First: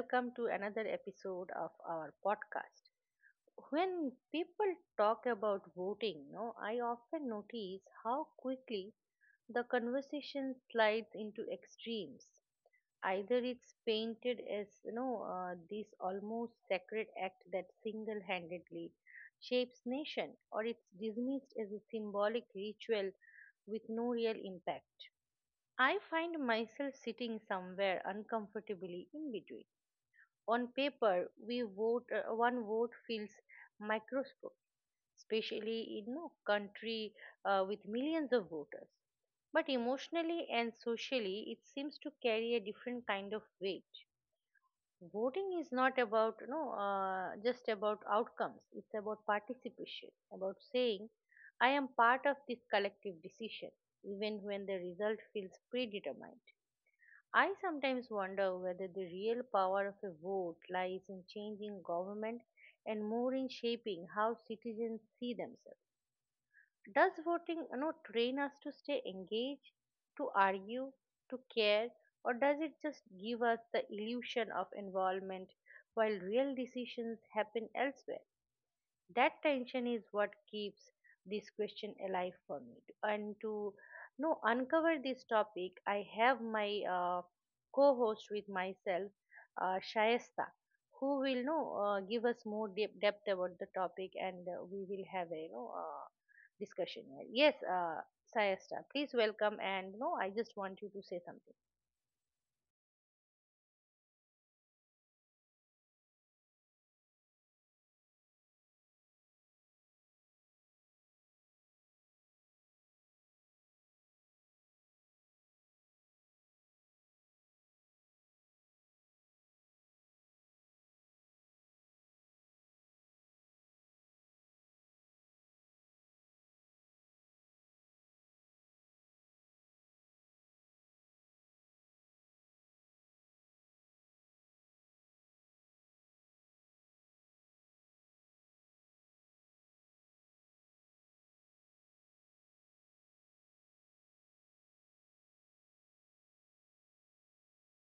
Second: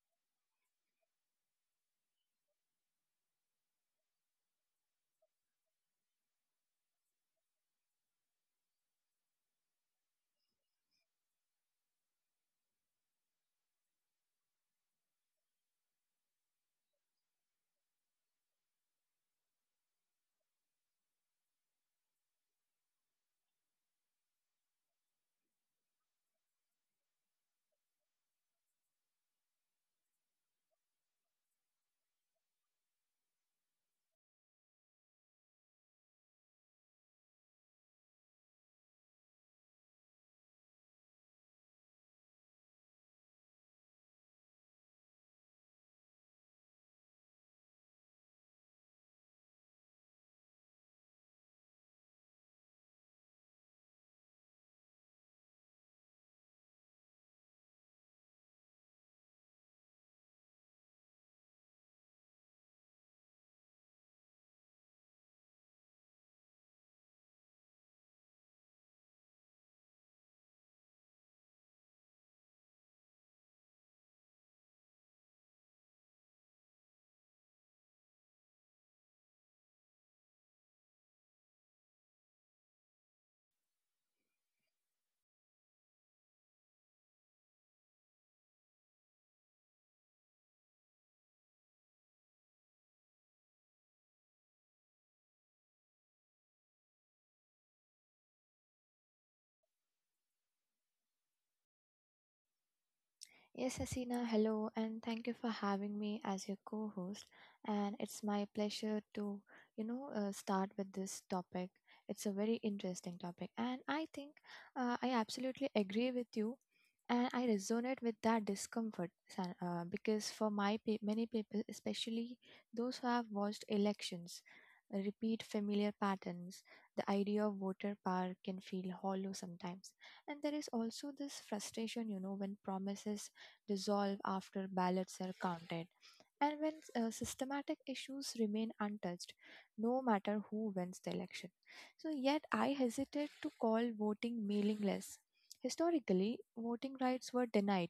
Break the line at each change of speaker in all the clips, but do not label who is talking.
welcome to another episode of our podcast. When people talk about voting, no, I often notice how quickly the conversation slides into extremes. Either it's painted as this almost sacred act that single-handedly shapes nation, or it's dismissed as a symbolic ritual with no real impact. I find myself sitting somewhere uncomfortably in between. On paper, we vote one vote feels microscopic, especially in a country with millions of voters. But emotionally and socially, it seems to carry a different kind of weight. Voting is not about just about outcomes. It's about participation, about saying, "I am part of this collective decision," even when the result feels predetermined. I sometimes wonder whether the real power of a vote lies in changing government and more in shaping how citizens see themselves. Does voting train us to stay engaged, to argue, to care, or does it just give us the illusion of involvement while real decisions happen elsewhere? That tension is what keeps this question alive for me, and to no uncover this topic I have my uh, co-host with myself, Shayesta, who will know give us more deep depth about the topic, and we will have a discussion here. Yes, Shayesta, please welcome, and no I just want you to say something.
Yes, Hasina, hello, and thank you for having me as your co host. And it's my pleasure to, start with this topic. It's a very interesting topic, and I think I absolutely agree with you, and I resonate with that discomfort because for many people, especially those who have watched elections, repeat familiar patterns, the idea of voter power can feel hollow sometimes. And there is also this frustration, you know, when promises dissolve after ballots are counted, and when systematic issues remain untouched, no matter who wins the election. So, yet I hesitate to call voting mailingless. Historically, voting rights were denied,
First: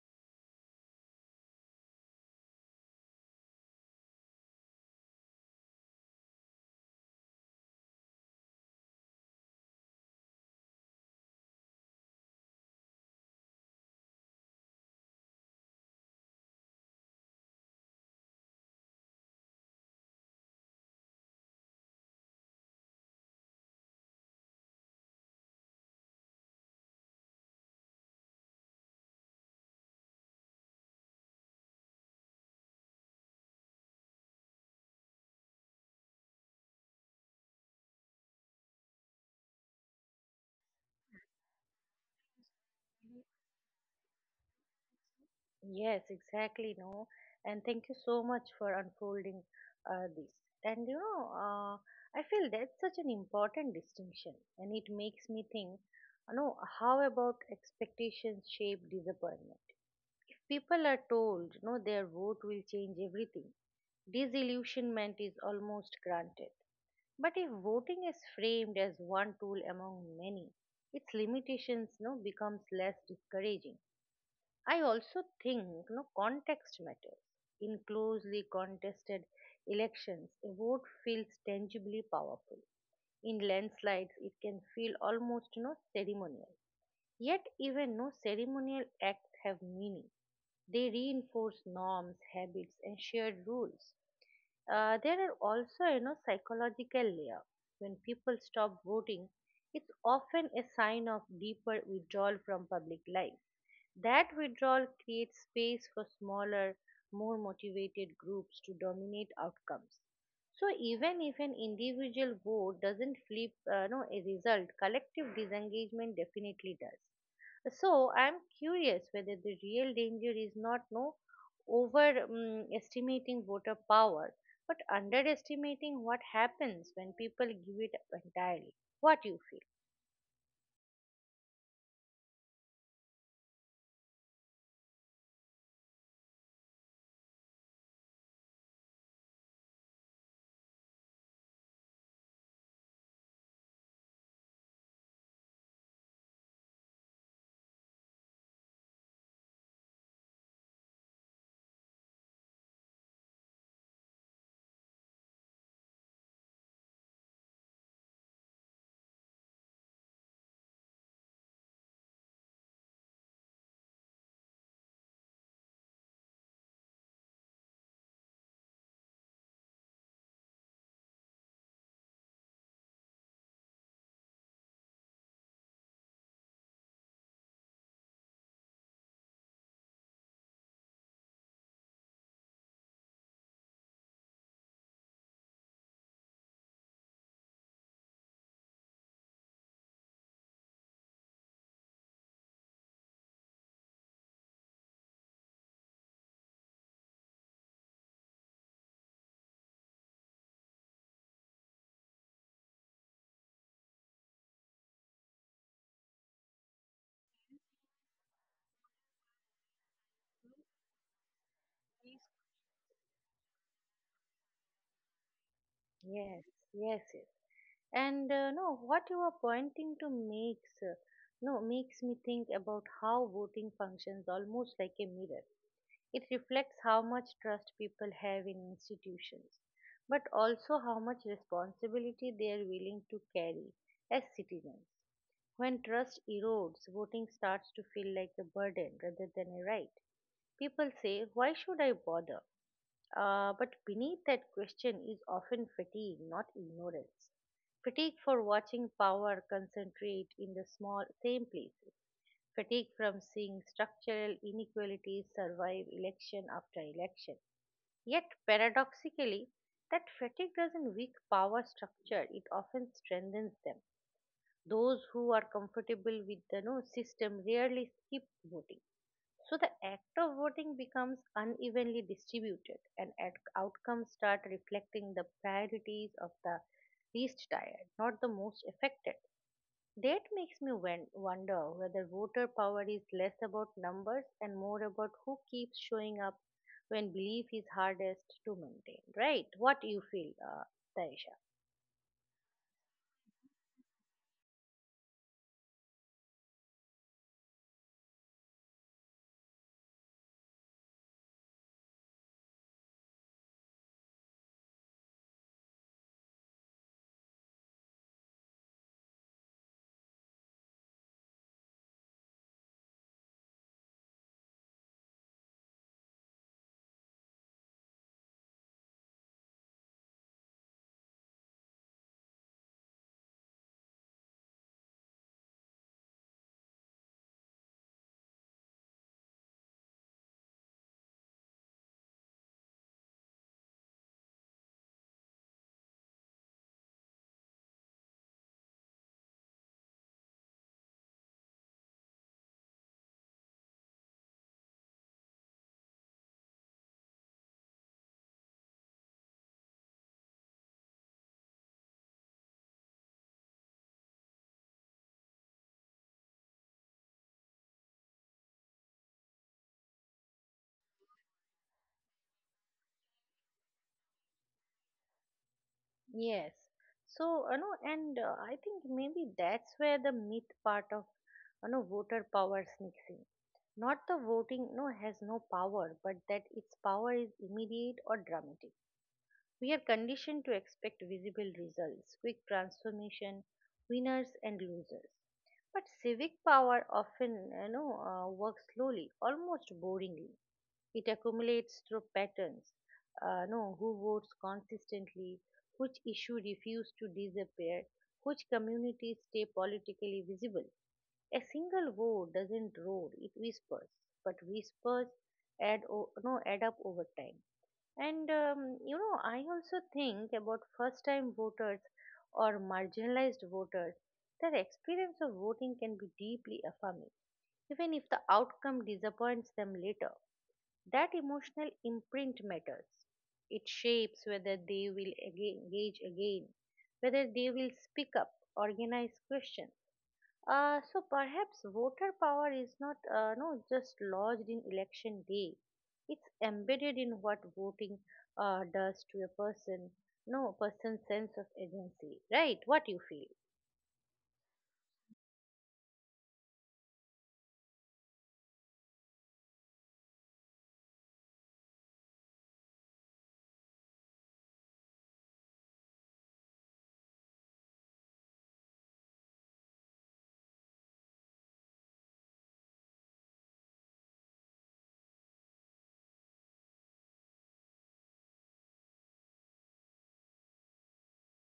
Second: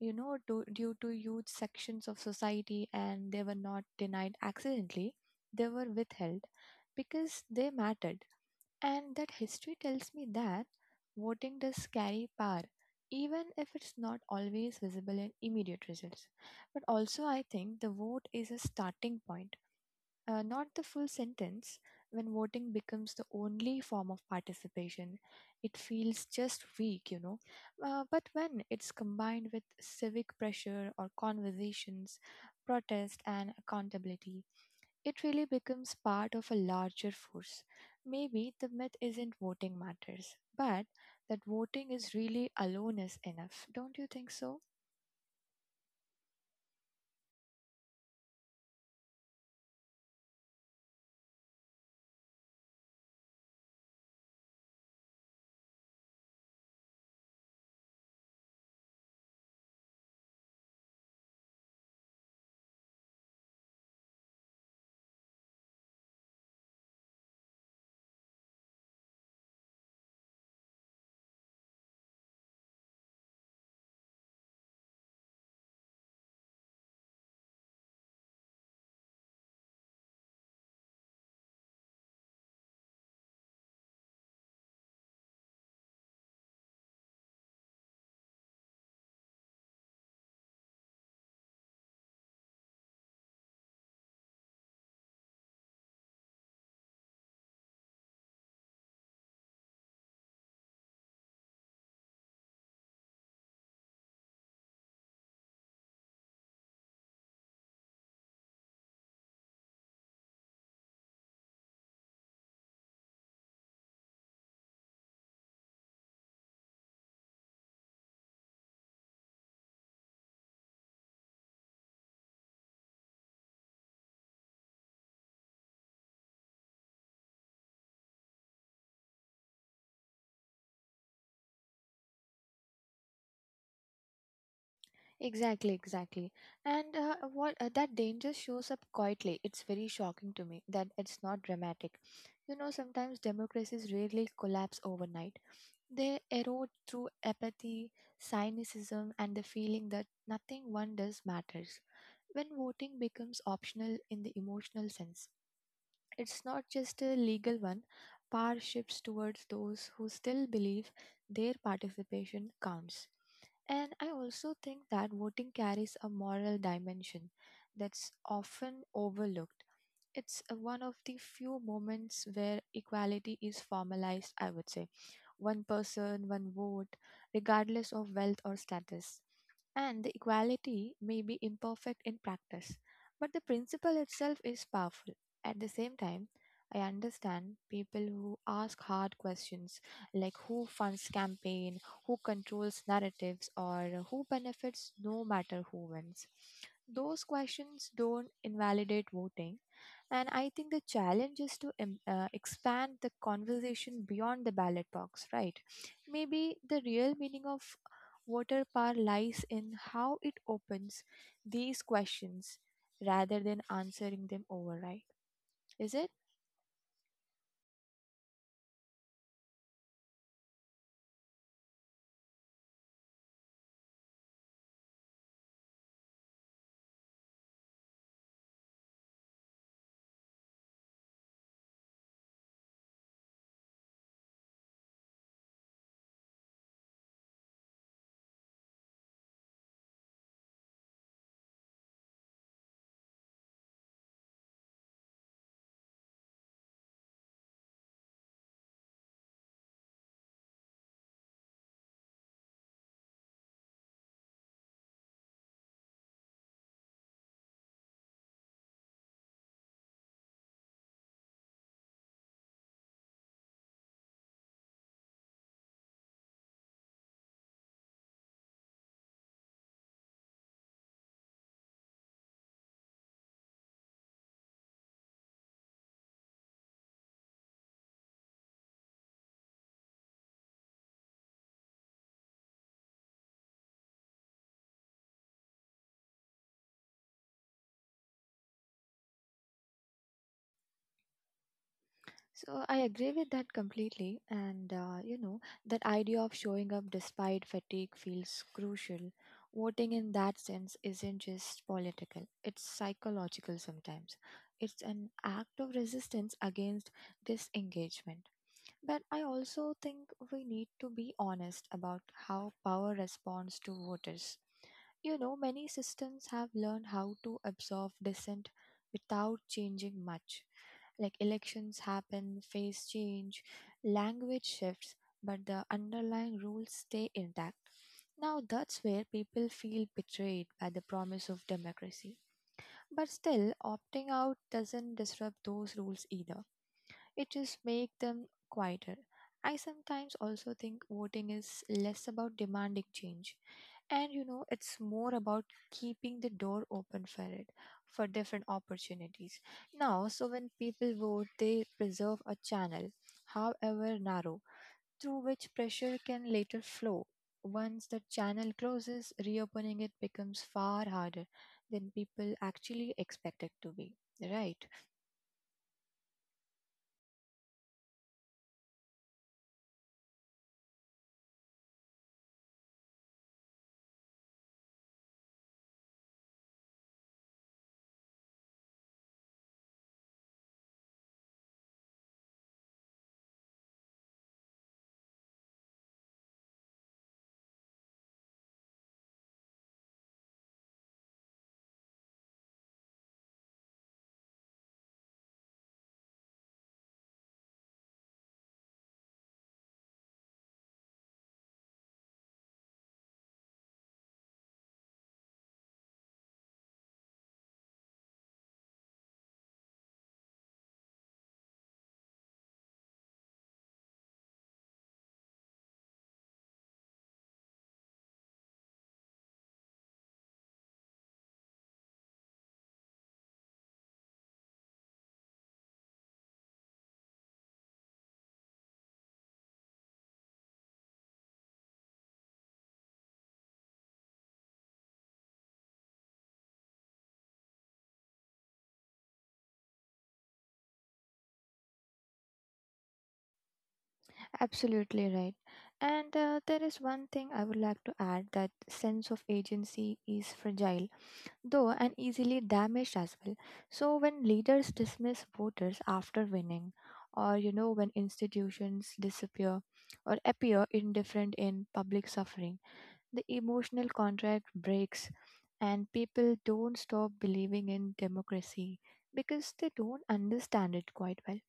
you know, due to huge sections of society, and they were not denied accidentally, they were withheld because they mattered, and that history tells me that voting does carry power, even if it's not always visible in immediate results. But also, I think the vote is a starting point, not the full sentence. When voting becomes the only form of participation, it feels just weak. But when it's combined with civic pressure or conversations, protest, and accountability, it really becomes part of a larger force. Maybe the myth isn't voting matters, but that voting is really alone is enough. Don't you think so?
Yes, exactly. No, and thank you so much for unfolding this. And I feel that's such an important distinction, and it makes me think, how about expectations shape disappointment? If people are told, their vote will change everything, disillusionment is almost granted. But if voting is framed as one tool among many, its limitations, becomes less discouraging. I also think, context matters. In closely contested elections, a vote feels tangibly powerful. In landslides, it can feel almost, ceremonial. Yet, even no ceremonial acts have meaning. They reinforce norms, habits, and shared rules. There are also, psychological layer. When people stop voting, it's often a sign of deeper withdrawal from public life. That withdrawal creates space for smaller, more motivated groups to dominate outcomes. So even if an individual vote doesn't flip, no, a result, collective disengagement definitely does. So I'm curious whether the real danger is not no overestimating voter power, but underestimating what happens when people give it up entirely. What you feel?
Exactly, exactly. And what that danger shows up quietly. It's very shocking to me that it's not dramatic. You know, sometimes democracies rarely collapse overnight. They erode through apathy, cynicism, and the feeling that nothing one does matters. When voting becomes optional in the emotional sense, it's not just a legal one. Power shifts towards those who still believe their participation counts. And I also think that voting carries a moral dimension that's often overlooked. It's one of the few moments where equality is formalized, I would say. One person, one vote, regardless of wealth or status. And the equality may be imperfect in practice, but the principle itself is powerful. At the same time, I understand people who ask hard questions like who funds campaign, who controls narratives, or who benefits no matter who wins. Those questions don't invalidate voting, and I think the challenge is to expand the conversation beyond the ballot box, right? Maybe the real meaning of water power lies in how it opens these questions rather than answering them overnight, is it?
Yes, yes, yes. And no, what you are pointing to makes no makes me think about how voting functions almost like a mirror. It reflects how much trust people have in institutions, but also how much responsibility they are willing to carry as citizens. When trust erodes, voting starts to feel like a burden rather than a right. People say, "Why should I bother?" But beneath that question is often fatigue, not ignorance. Fatigue for watching power concentrate in the small same places. Fatigue from seeing structural inequalities survive election after election. Yet paradoxically, that fatigue doesn't weak power structure, it often strengthens them. Those who are comfortable with the no system rarely skip voting. So the act of voting becomes unevenly distributed, and outcomes start reflecting the priorities of the least tired, not the most affected. That makes me wonder whether voter power is less about numbers and more about who keeps showing up when belief is hardest to maintain. Right? What you feel, Taisha?
So I agree with that completely, and you know, that idea of showing up despite fatigue feels crucial. Voting in that sense isn't just political; it's psychological sometimes. It's an act of resistance against disengagement. But I also think we need to be honest about how power responds to voters. You know, many systems have learned how to absorb dissent without changing much, like elections happen, face change, language shifts, but the underlying rules stay intact. Now that's where people feel betrayed by the promise of democracy. But still, opting out doesn't disrupt those rules either. It just makes them quieter. I sometimes also think voting is less about demanding change, and you know, it's more about keeping the door open for it, for different opportunities. Now, so when people vote, they preserve a channel, however narrow, through which pressure can later flow. Once the channel closes, reopening it becomes far harder than people actually expect it to be. Right,
Yes. So, you know, and I think maybe that's where the myth part of, voter power sneaks in. Not the voting, no, has no power, but that its power is immediate or dramatic. We are conditioned to expect visible results, quick transformation, winners and losers. But civic power often, works slowly, almost boringly. It accumulates through patterns. No, who votes consistently, which issue refuse to disappear, which communities stay politically visible. A single vote doesn't roar; it whispers. But whispers add o- no add up over time. And I also think about first time voters or marginalized voters. Their experience of voting can be deeply affirming, even if the outcome disappoints them later. That emotional imprint matters. It shapes whether they will engage again, whether they will speak up, organize questions. So perhaps voter power is not no just lodged in election day. It's embedded in what voting does to a person, no person's sense of agency, right? What you feel?
absolutely right. And there is one thing I would like to add. That sense of agency is fragile though, and easily damaged as well. So when leaders dismiss voters after winning, or you know, when institutions disappear or appear indifferent in public suffering, the emotional contract breaks and people don't stop believing in democracy because they don't understand it quite well.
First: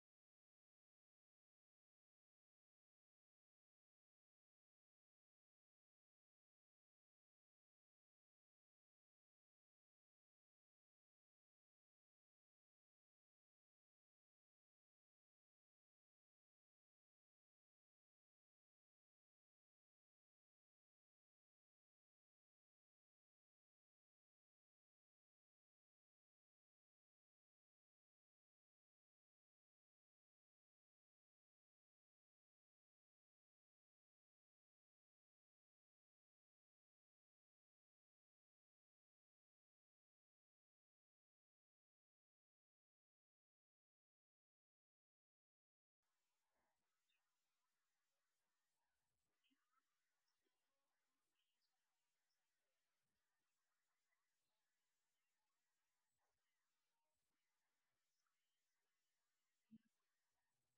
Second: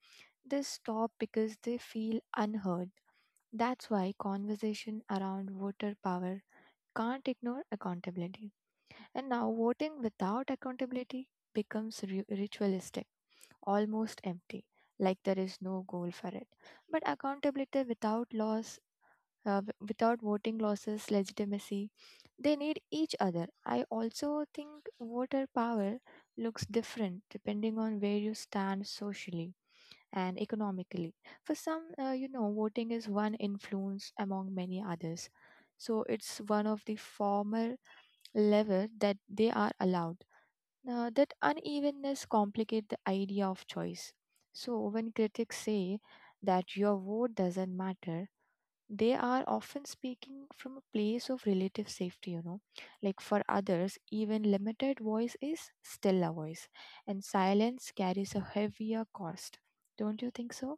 They stop because they feel unheard. That's why conversation around voter power can't ignore accountability, and now voting without accountability becomes ritualistic, almost empty, like there is no goal for it. But accountability without loss, without voting losses, legitimacy, they need each other. I also think voter power looks different depending on where you stand socially and economically. For some, you know, voting is one influence among many others. So it's one of the former level that they are allowed. Now, that unevenness complicates the idea of choice. So, when critics say that your vote doesn't matter, they are often speaking from a place of relative safety, you know. Like for others, even limited voice is still a voice, and silence carries a heavier cost. Don't you think so?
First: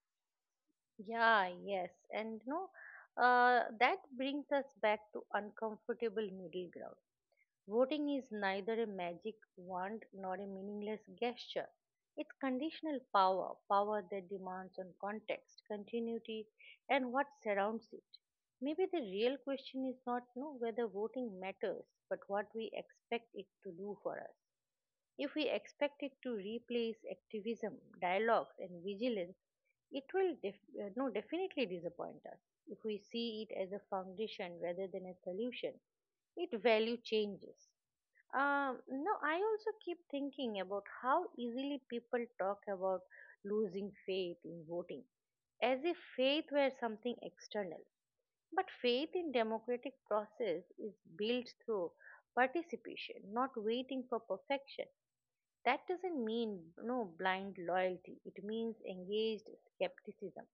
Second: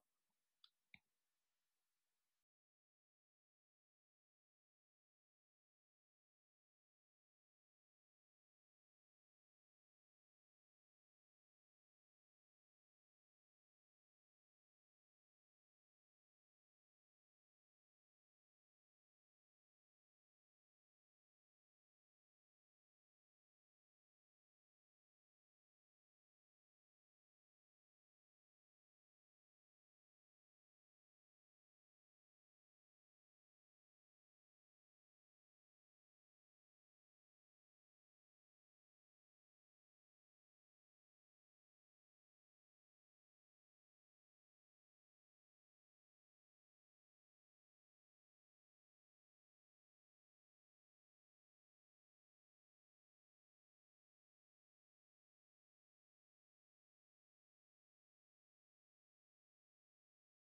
Yeah, yes, and no, that brings us back to uncomfortable middle ground. Voting is neither a magic wand nor a meaningless gesture. It's conditional power, power that demands on context, continuity, and what surrounds it. Maybe the real question is not no, whether voting matters, but what we expect it to do for us. If we expect it to replace activism, dialogues, and vigilance, it will definitely disappoint us. If we see it as a foundation rather than a solution, its value changes. No, I also keep thinking about how easily people talk about losing faith in voting, as if faith were something external. But faith in democratic process is built through participation, not waiting for perfection. That doesn't mean no blind loyalty. It means engaged skepticism.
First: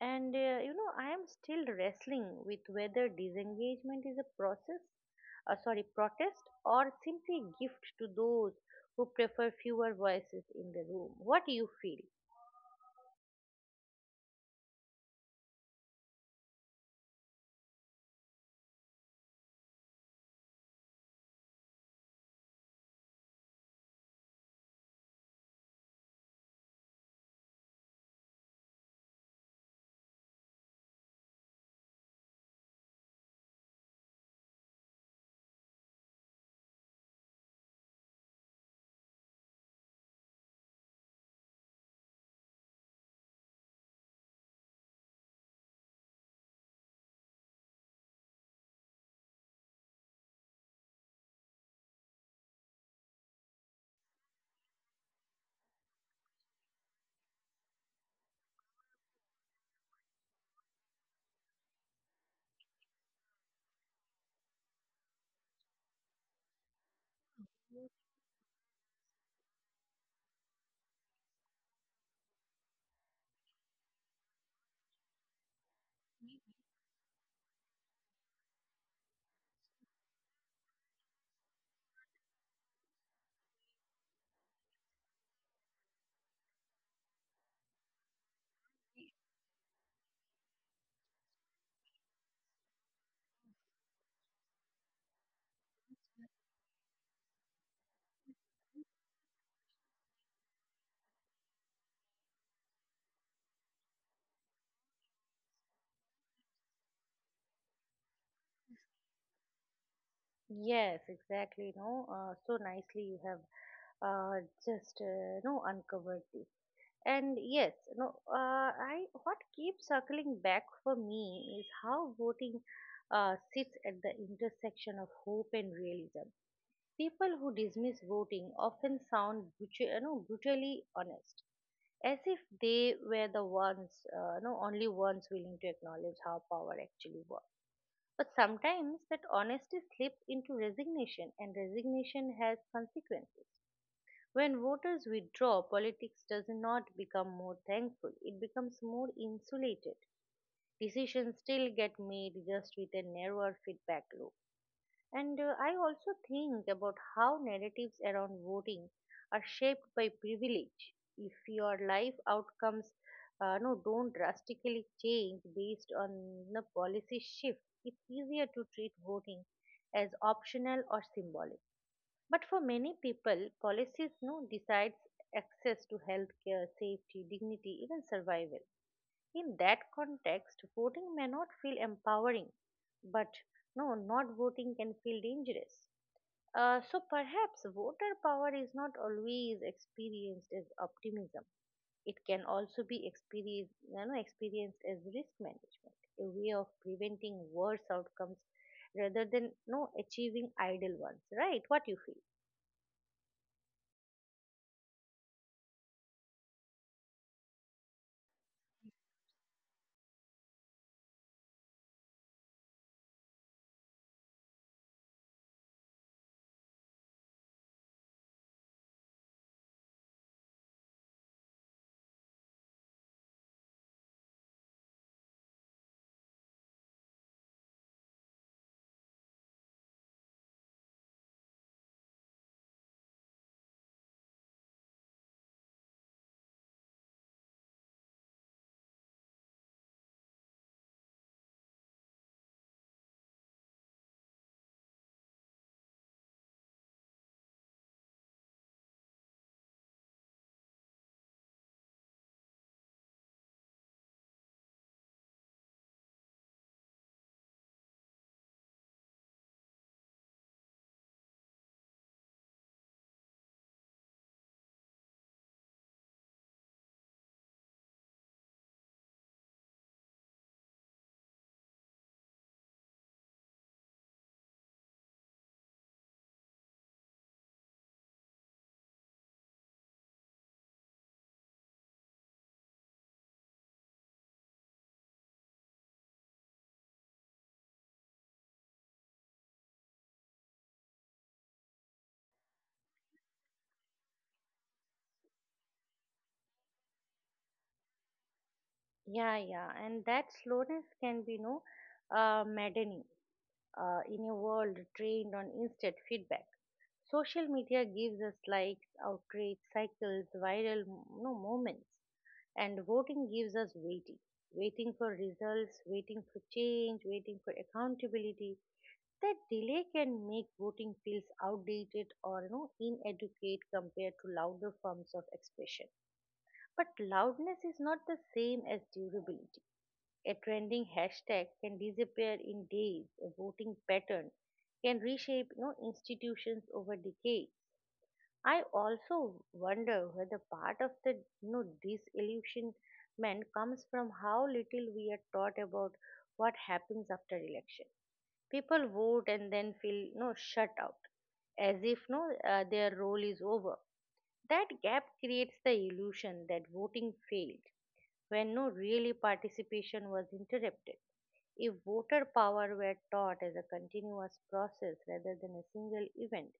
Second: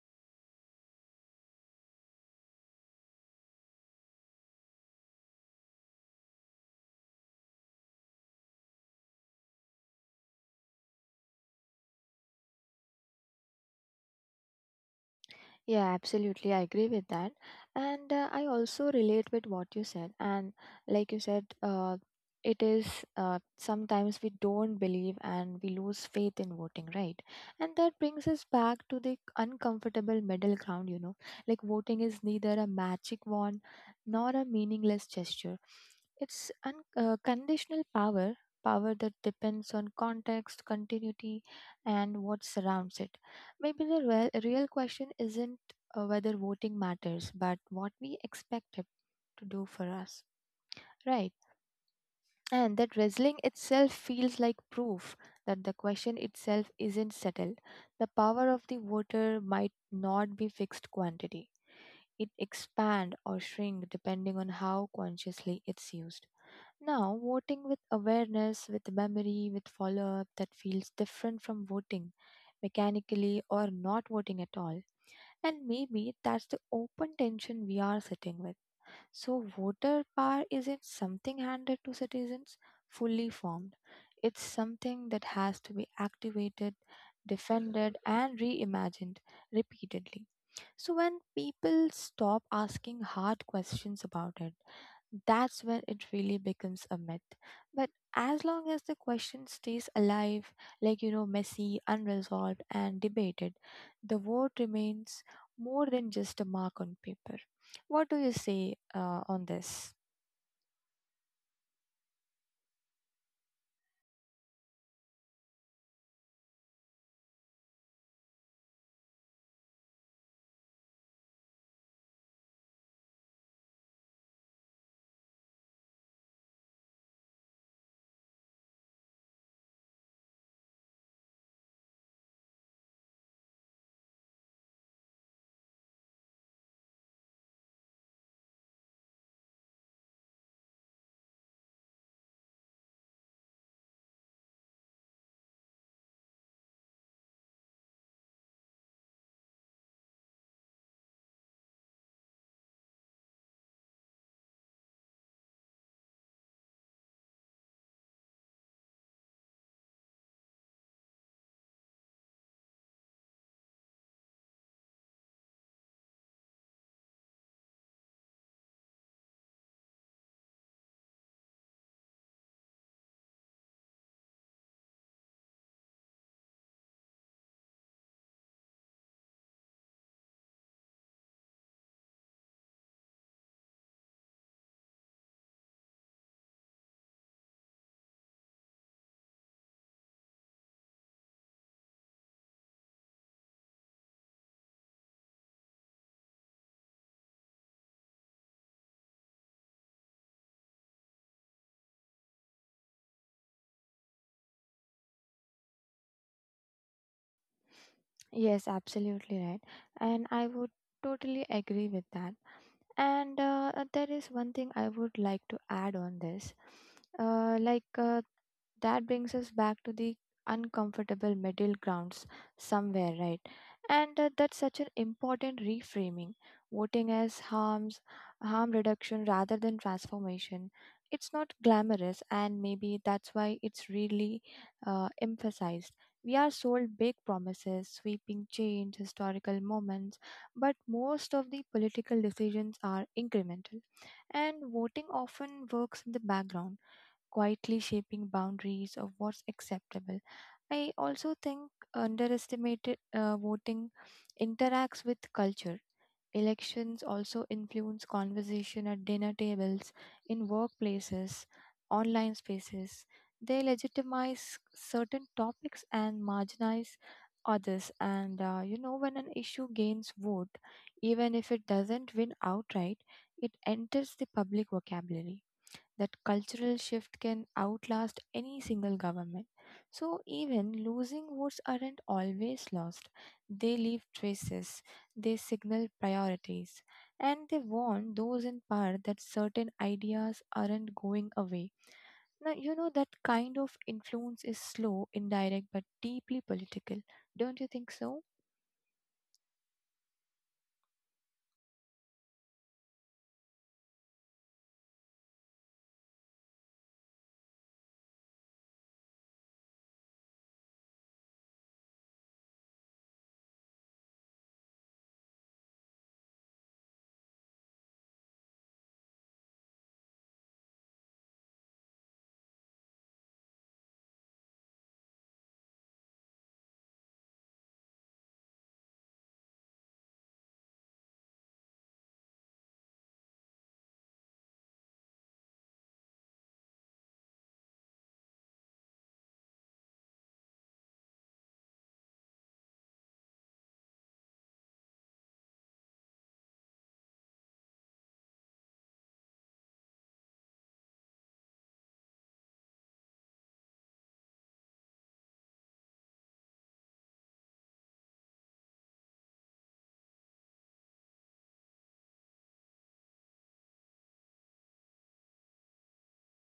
And I am still wrestling with whether disengagement is a process, protest, or simply a gift to those who prefer fewer voices in the room. What do you feel?
Yeah, absolutely. I agree with that. And I also relate with what you said. And like you said, it is sometimes we don't believe and we lose faith in voting, right? And that brings us back to the uncomfortable middle ground, you know. Like voting is neither a magic wand nor a meaningless gesture, it's conditional power. Power that depends on context, continuity, and what surrounds it. Maybe the real question isn't whether voting matters, but what we expect it to do for us. Right. And that wrestling itself feels like proof that the question itself isn't settled. The power of the voter might not be fixed quantity. It expand or shrink depending on how consciously it's used. Now, voting with awareness, with memory, with follow up, that feels different from voting mechanically or not voting at all, and maybe that's the open tension we are sitting with. So, voter power isn't something handed to citizens fully formed, it's something that has to be activated, defended, and reimagined repeatedly. So, when people stop asking hard questions about it, that's when it really becomes a myth. But as long as the question stays alive, like, you know, messy, unresolved, and debated, the vote remains more than just a mark on paper. What do you say on this?
Yes, exactly. No, so nicely you have just no uncovered this. And yes, no, I what keeps circling back for me is how voting sits at the intersection of hope and realism. People who dismiss voting often sound brutal, brutally honest, as if they were the ones, no, only ones willing to acknowledge how power actually works. But sometimes that honesty slips into resignation, and resignation has consequences. When voters withdraw, politics does not become more thankful, it becomes more insulated. Decisions still get made just with a narrower feedback loop. And I also think about how narratives around voting are shaped by privilege. If your life outcomes no, don't drastically change based on the policy shift, it's easier to treat voting as optional or symbolic. But for many people, policies no decides access to healthcare, safety, dignity, even survival. In that context, voting may not feel empowering, but no, not voting can feel dangerous. So perhaps voter power is not always experienced as optimism. It can also be experienced as risk management, a way of preventing worse outcomes rather than no achieving ideal ones. Right? What you feel?
Yes, absolutely right. And I would totally agree with that. And there is one thing I would like to add on this. Uh, like, uh, that brings us back to the uncomfortable middle grounds somewhere, right? And that's such an important reframing. Voting as harm reduction rather than transformation. It's not glamorous, and maybe that's why it's really emphasized. We are sold big promises, sweeping change, historical moments, but most of the political decisions are incremental, and voting often works in the background, quietly shaping boundaries of what's acceptable. I also think underestimated voting interacts with culture. Elections also influence conversation at dinner tables, in workplaces, online spaces. They legitimize certain topics and marginalize others. And you know, when an issue gains vote, even if it doesn't win outright, it enters the public vocabulary. That cultural shift can outlast any single government. So, even losing votes aren't always lost. They leave traces, they signal priorities, and they warn those in power that certain ideas aren't going away. Now, you know, that kind of influence is slow, indirect, but deeply political. Don't you think so?
Yeah, yeah, and that slowness can be no maddening in a world trained on instant feedback. Social media gives us likes, outrage cycles, viral no moments, and voting gives us waiting, waiting for results, waiting for change, waiting for accountability. That delay can make voting feels outdated or, inadequate compared to louder forms of expression. But loudness is not the same as durability. A trending hashtag can disappear in days. A voting pattern can reshape, institutions over decades. I also wonder whether part of the, disillusionment comes from how little we are taught about what happens after election. People vote and then feel, shut out, as if no their role is over. That gap creates the illusion that voting failed when no really participation was interrupted. If voter power were taught as a continuous process rather than a single event,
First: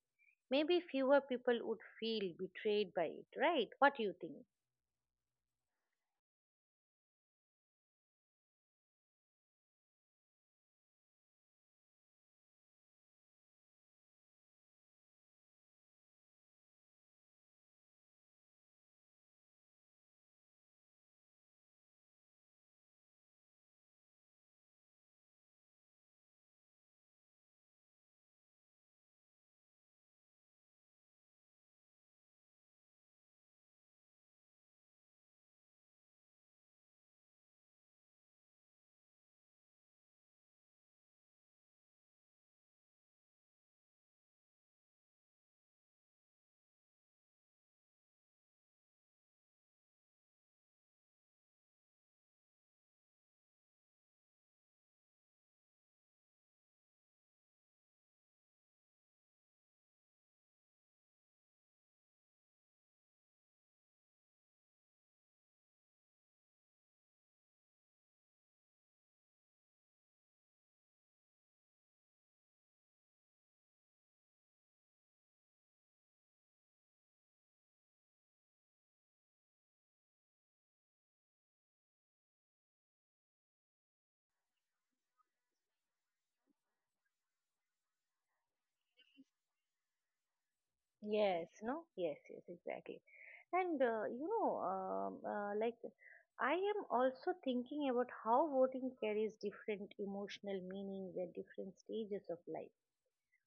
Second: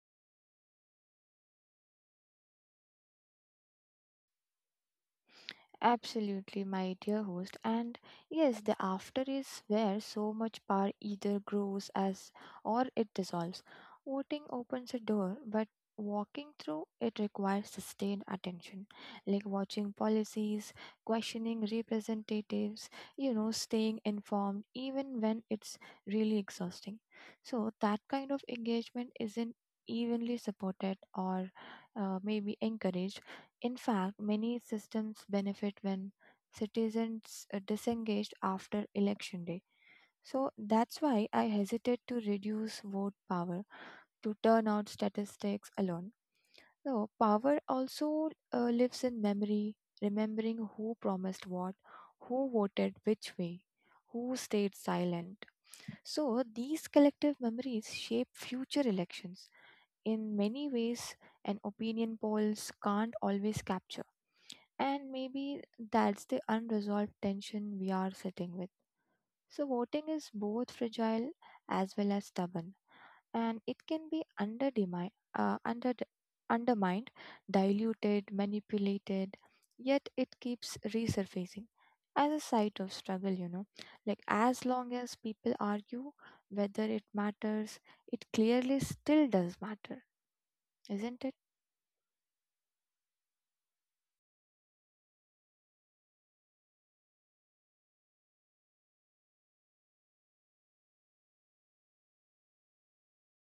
maybe fewer people would feel betrayed by it, right? What do you think?
Absolutely, my dear host. And yes, the after is where so much power either grows, as or it dissolves. Voting opens a door, but walking through it requires sustained attention, like watching policies, questioning representatives, you know, staying informed even when it's really exhausting. So, that kind of engagement isn't evenly supported or maybe encouraged. In fact, many systems benefit when citizens are disengaged after election day. So that's why I hesitate to reduce vote power to turnout statistics alone. So power also lives in memory, remembering who promised what, who voted which way, who stayed silent. So these collective memories shape future elections. In many ways, and opinion polls can't always capture. And maybe that's the unresolved tension we are sitting with. So, voting is both fragile as well as stubborn, and it can be undermined, diluted, manipulated, yet it keeps resurfacing as a site of struggle, you know. Like, as long as people argue whether it matters, it clearly still does matter, isn't it?
Yes, no? Yes, yes, exactly. And like, I am also thinking about how voting carries different emotional meanings at different stages of life.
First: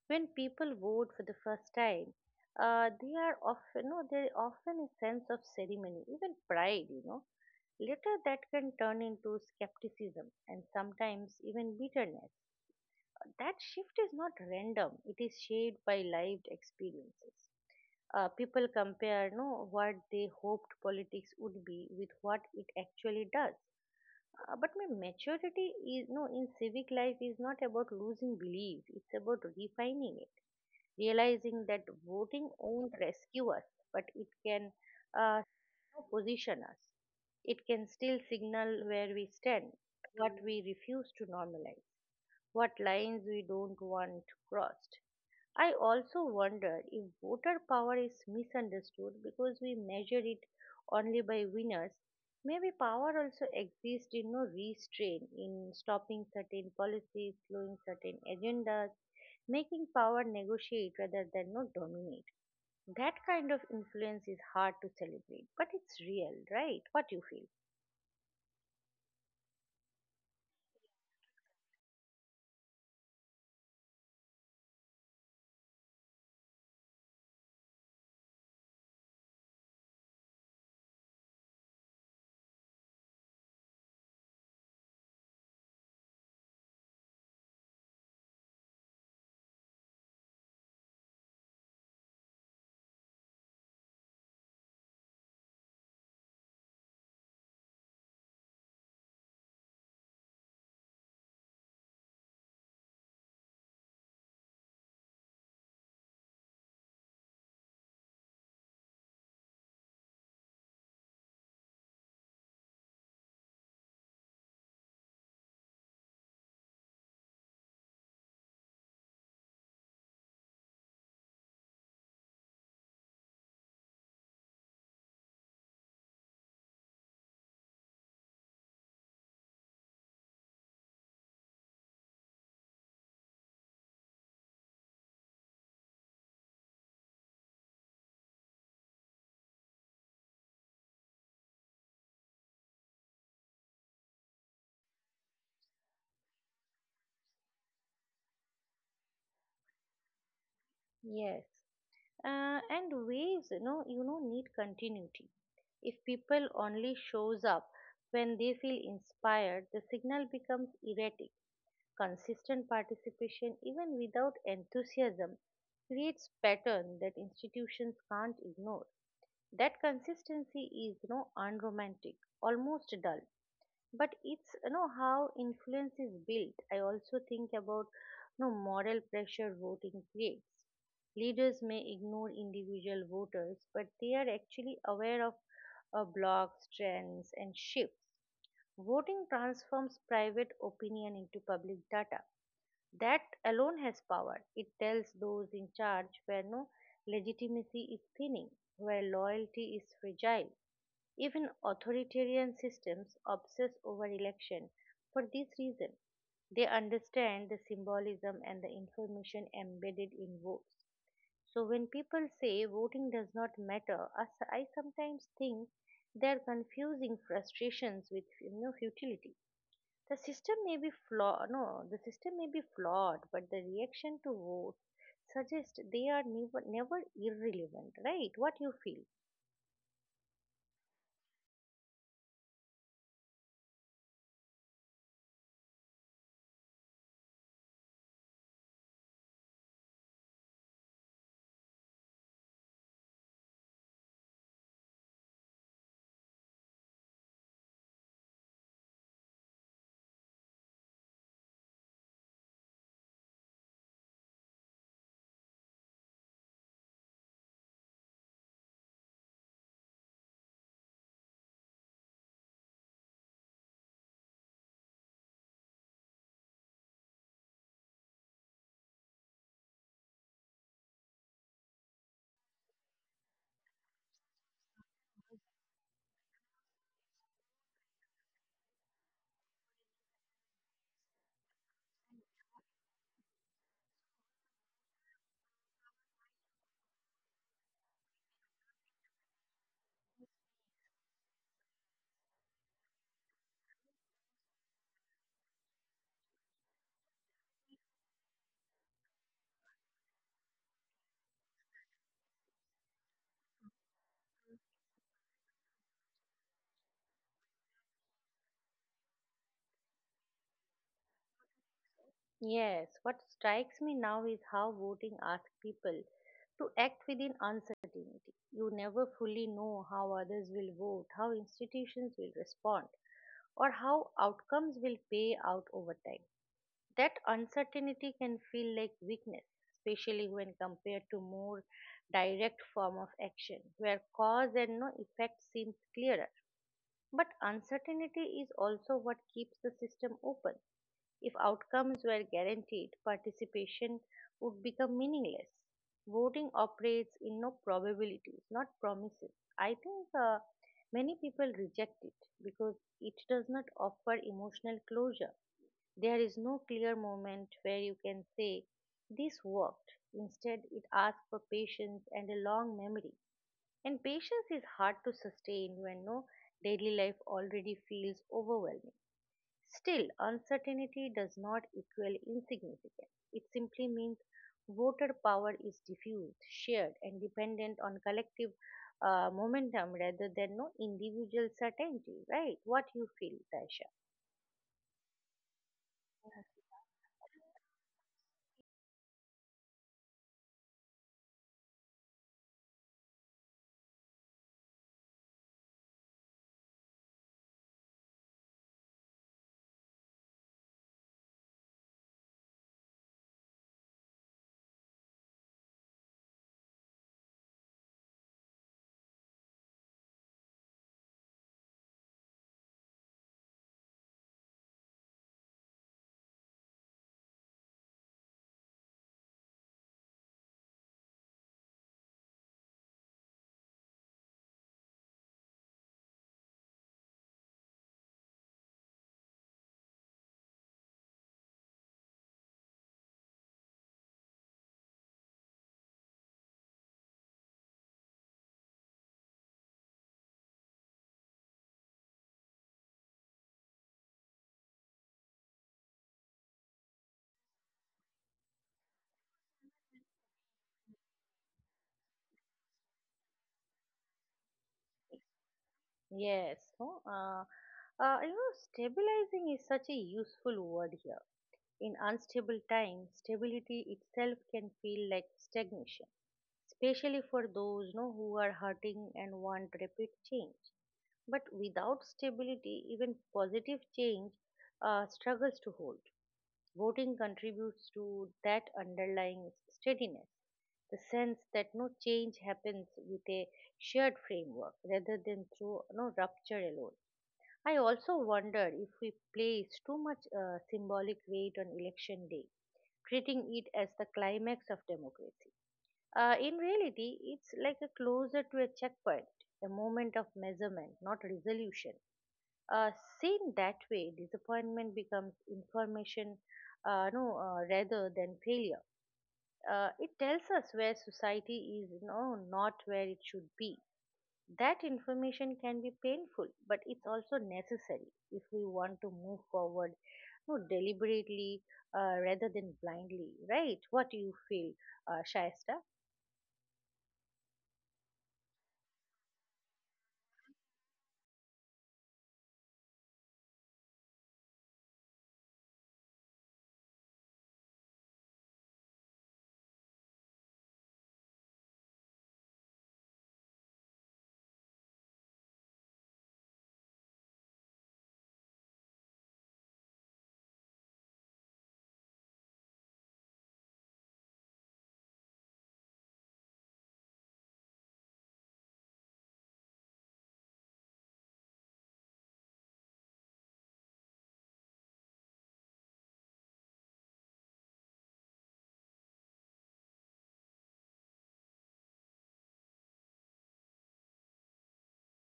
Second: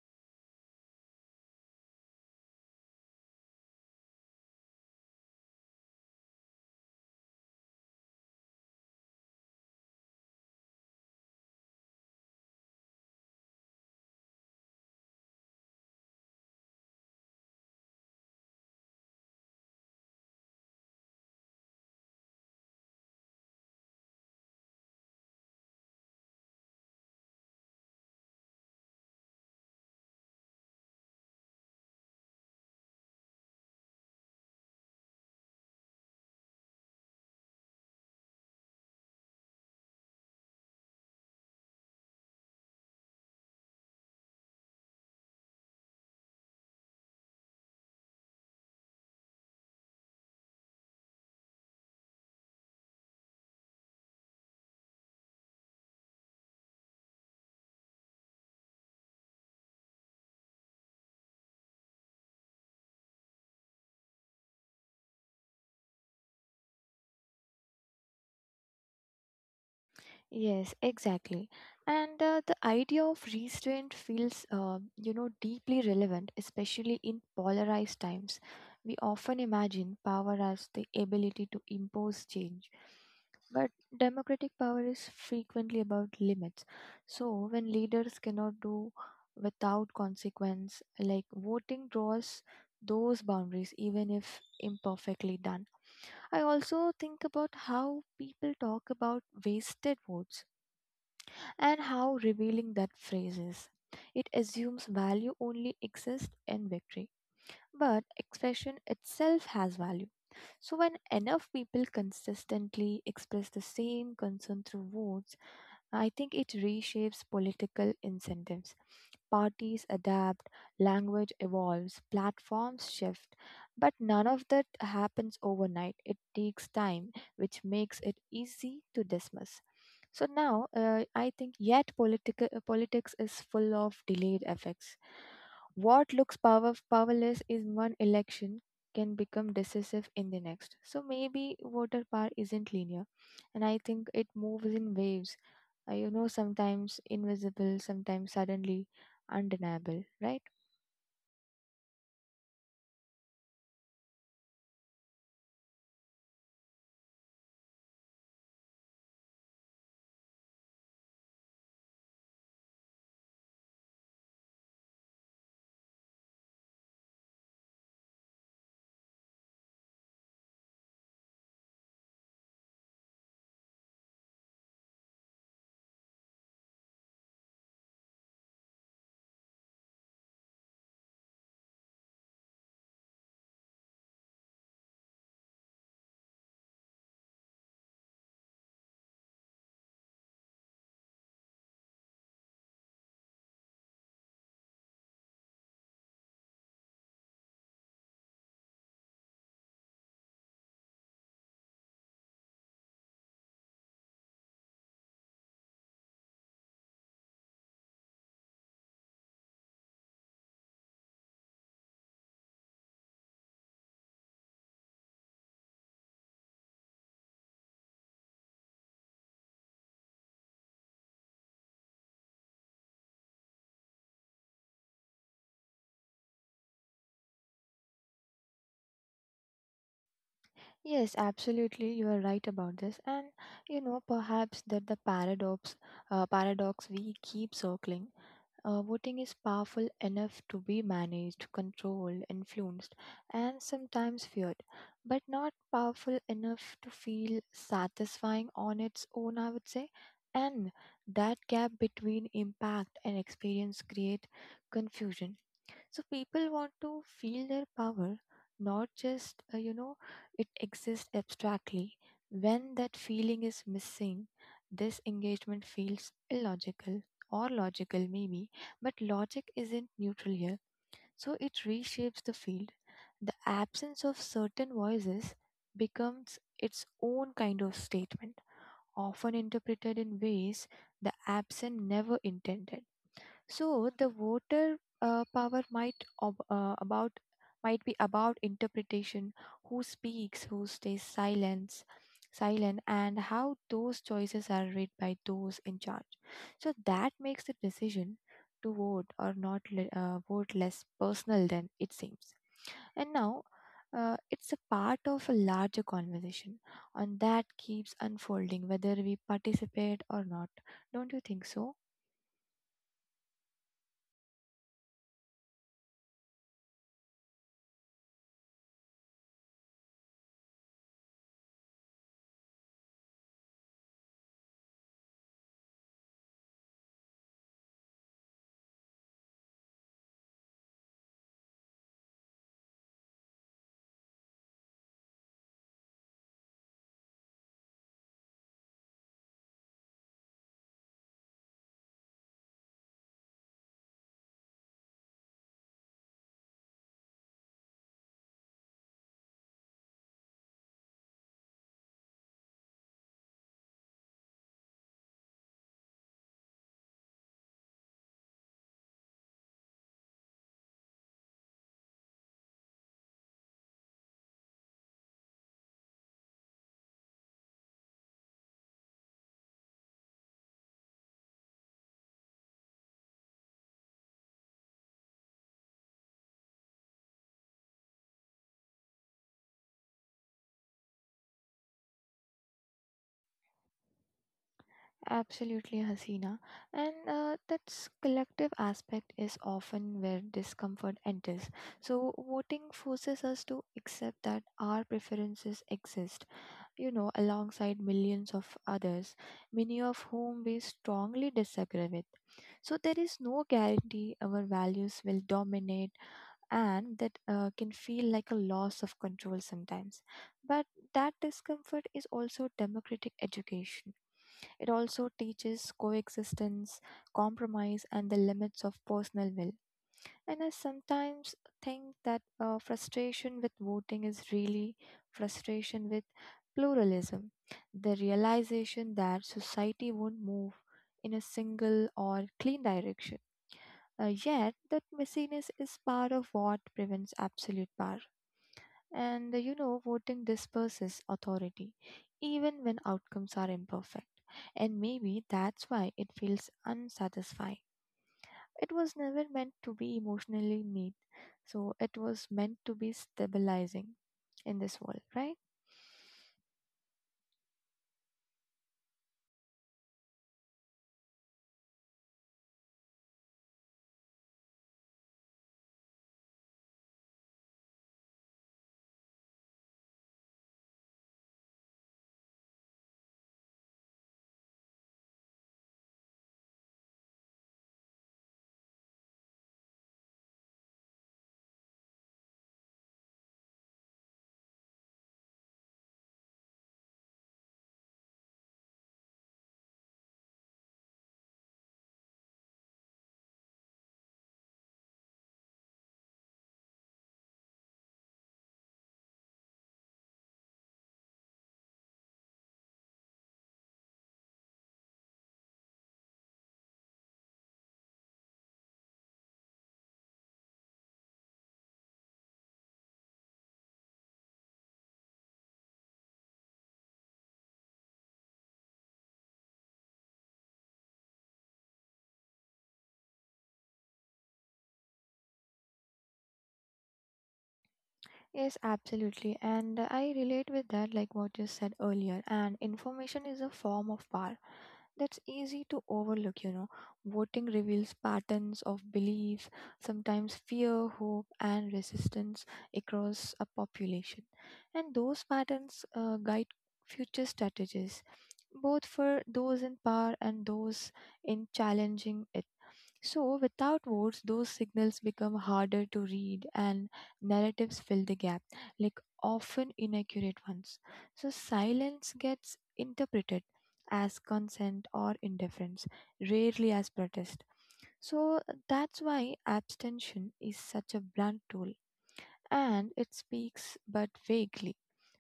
When people vote for the first time, they are often, no, there often a sense of ceremony, even pride. Later, that can turn into skepticism and sometimes even bitterness. That shift is not random, it is shaped by lived experiences. People compare no, what they hoped politics would be with what it actually does. But my maturity is no in civic life is not about losing belief, it's about refining it, realizing that voting won't rescue us, but it can uh, position us. It can still signal where we stand, what we refuse to normalize, what lines we don't want crossed. I also wonder if voter power is misunderstood because we measure it only by winners. Maybe power also exists in no restraint, in stopping certain policies, slowing certain agendas, making power negotiate rather than no dominate. That kind of influence is hard to celebrate, but it's real, right? What you feel.
Yes, exactly. And the idea of restraint feels, you know, deeply relevant, especially in polarized times. We often imagine power as the ability to impose change, but democratic power is frequently about limits. So when leaders cannot do without consequence, like voting draws those boundaries, even if imperfectly done. I also think about how people talk about wasted votes and how revealing that phrase is. It assumes value only exists in victory, but expression itself has value. So, when enough people consistently express the same concern through votes, I think it reshapes political incentives. Parties adapt, language evolves, platforms shift, but none of that happens overnight. It takes time, which makes it easy to dismiss. So now, I think yet political politics is full of delayed effects. What looks powerless in one election can become decisive in the next. So maybe voter power isn't linear, and I think it moves in waves, you know, sometimes invisible, sometimes suddenly undeniable, right?
Yes. And waves, need continuity. If people only shows up when they feel inspired, the signal becomes erratic. Consistent participation, even without enthusiasm, creates pattern that institutions can't ignore. That consistency is, unromantic, almost dull. But it's how influence is built. I also think about moral pressure voting creates. Leaders may ignore individual voters, but they are actually aware of blocks, trends and shifts. Voting transforms private opinion into public data. That alone has power. It tells those in charge where no legitimacy is thinning, where loyalty is fragile. Even authoritarian systems obsess over election for this reason. They understand the symbolism and the information embedded in votes. So, when people say voting does not matter, I sometimes think they are confusing frustrations with futility. The system may be flawed, no, the system may be flawed, but the reaction to votes suggests they are never, never irrelevant, right? What you feel?
Yes, absolutely. You are right about this. And you know, perhaps that the paradox we keep circling. Voting is powerful enough to be managed, controlled, influenced, and sometimes feared, but not powerful enough to feel satisfying on its own, I would say. And that gap between impact and experience create confusion. So people want to feel their power, not just, you know, it exists abstractly. When that feeling is missing, this engagement feels illogical or logical, maybe, but logic isn't neutral here. So it reshapes the field. The absence of certain voices becomes its own kind of statement, often interpreted in ways the absent never intended. So the water power might be about interpretation, who speaks, who stays silent, and how those choices are read by those in charge. So that makes the decision to vote or not le- vote less personal than it seems. And now, it's a part of a larger conversation, and that keeps unfolding whether we participate or not. Don't you think so?
Yes, what strikes me now is how voting asks people to act within uncertainty. You never fully know how others will vote, how institutions will respond, or how outcomes will pay out over time. That uncertainty can feel like weakness, especially when compared to more direct form of action, where cause and no effect seems clearer. But uncertainty is also what keeps the system open. If outcomes were guaranteed, participation would become meaningless. Voting operates in no probabilities, not promises. I think many people reject it because it does not offer emotional closure. There is no clear moment where you can say, "This worked." Instead, it asks for patience and a long memory. And patience is hard to sustain when no daily life already feels overwhelming. Still, uncertainty does not equal insignificance. It simply means voter power is diffused, shared, and dependent on collective momentum rather than no individual certainty. Right? What you feel, Tasha?
Absolutely, Hasina. And that collective aspect is often where discomfort enters. So, voting forces us to accept that our preferences exist, you know, alongside millions of others, many of whom we strongly disagree with. So, there is no guarantee our values will dominate, and that can feel like a loss of control sometimes. But that discomfort is also democratic education. It also teaches coexistence, compromise, and the limits of personal will. And I sometimes think that frustration with voting is really frustration with pluralism, the realization that society won't move in a single or clean direction, yet, that messiness is part of what prevents absolute power. And you know, voting disperses authority, even when outcomes are imperfect. And maybe that's why it feels unsatisfying. It was never meant to be emotionally neat, so it was meant to be stabilizing in this world, right?
Yes, no, you know, Stabilizing is such a useful word here. In unstable times, stability itself can feel like stagnation, especially for those no, who are hurting and want rapid change. But without stability, even positive change struggles to hold. Voting contributes to that underlying steadiness, the sense that no change happens with a shared framework rather than through no rupture alone. I also wonder if we place too much symbolic weight on election day, treating it as the climax of democracy. In reality, it's like a closer to a checkpoint, a moment of measurement, not resolution. Uh, seen that way, disappointment becomes information no, rather than failure. It tells us where society is no, not where it should be. That information can be painful, but it's also necessary if we want to move forward no, deliberately rather than blindly, right? What do you feel, Shaista?
Yes, absolutely. And I relate with that, like what you said earlier. And information is a form of power that's easy to overlook, you know. Voting reveals patterns of belief, sometimes fear, hope, and resistance across a population. And those patterns guide future strategies, both for those in power and those in challenging it. So, without votes, those signals become harder to read and narratives fill the gap, like often inaccurate ones. So silence gets interpreted as consent or indifference, rarely as protest. So that's why abstention is such a blunt tool, and it speaks but vaguely.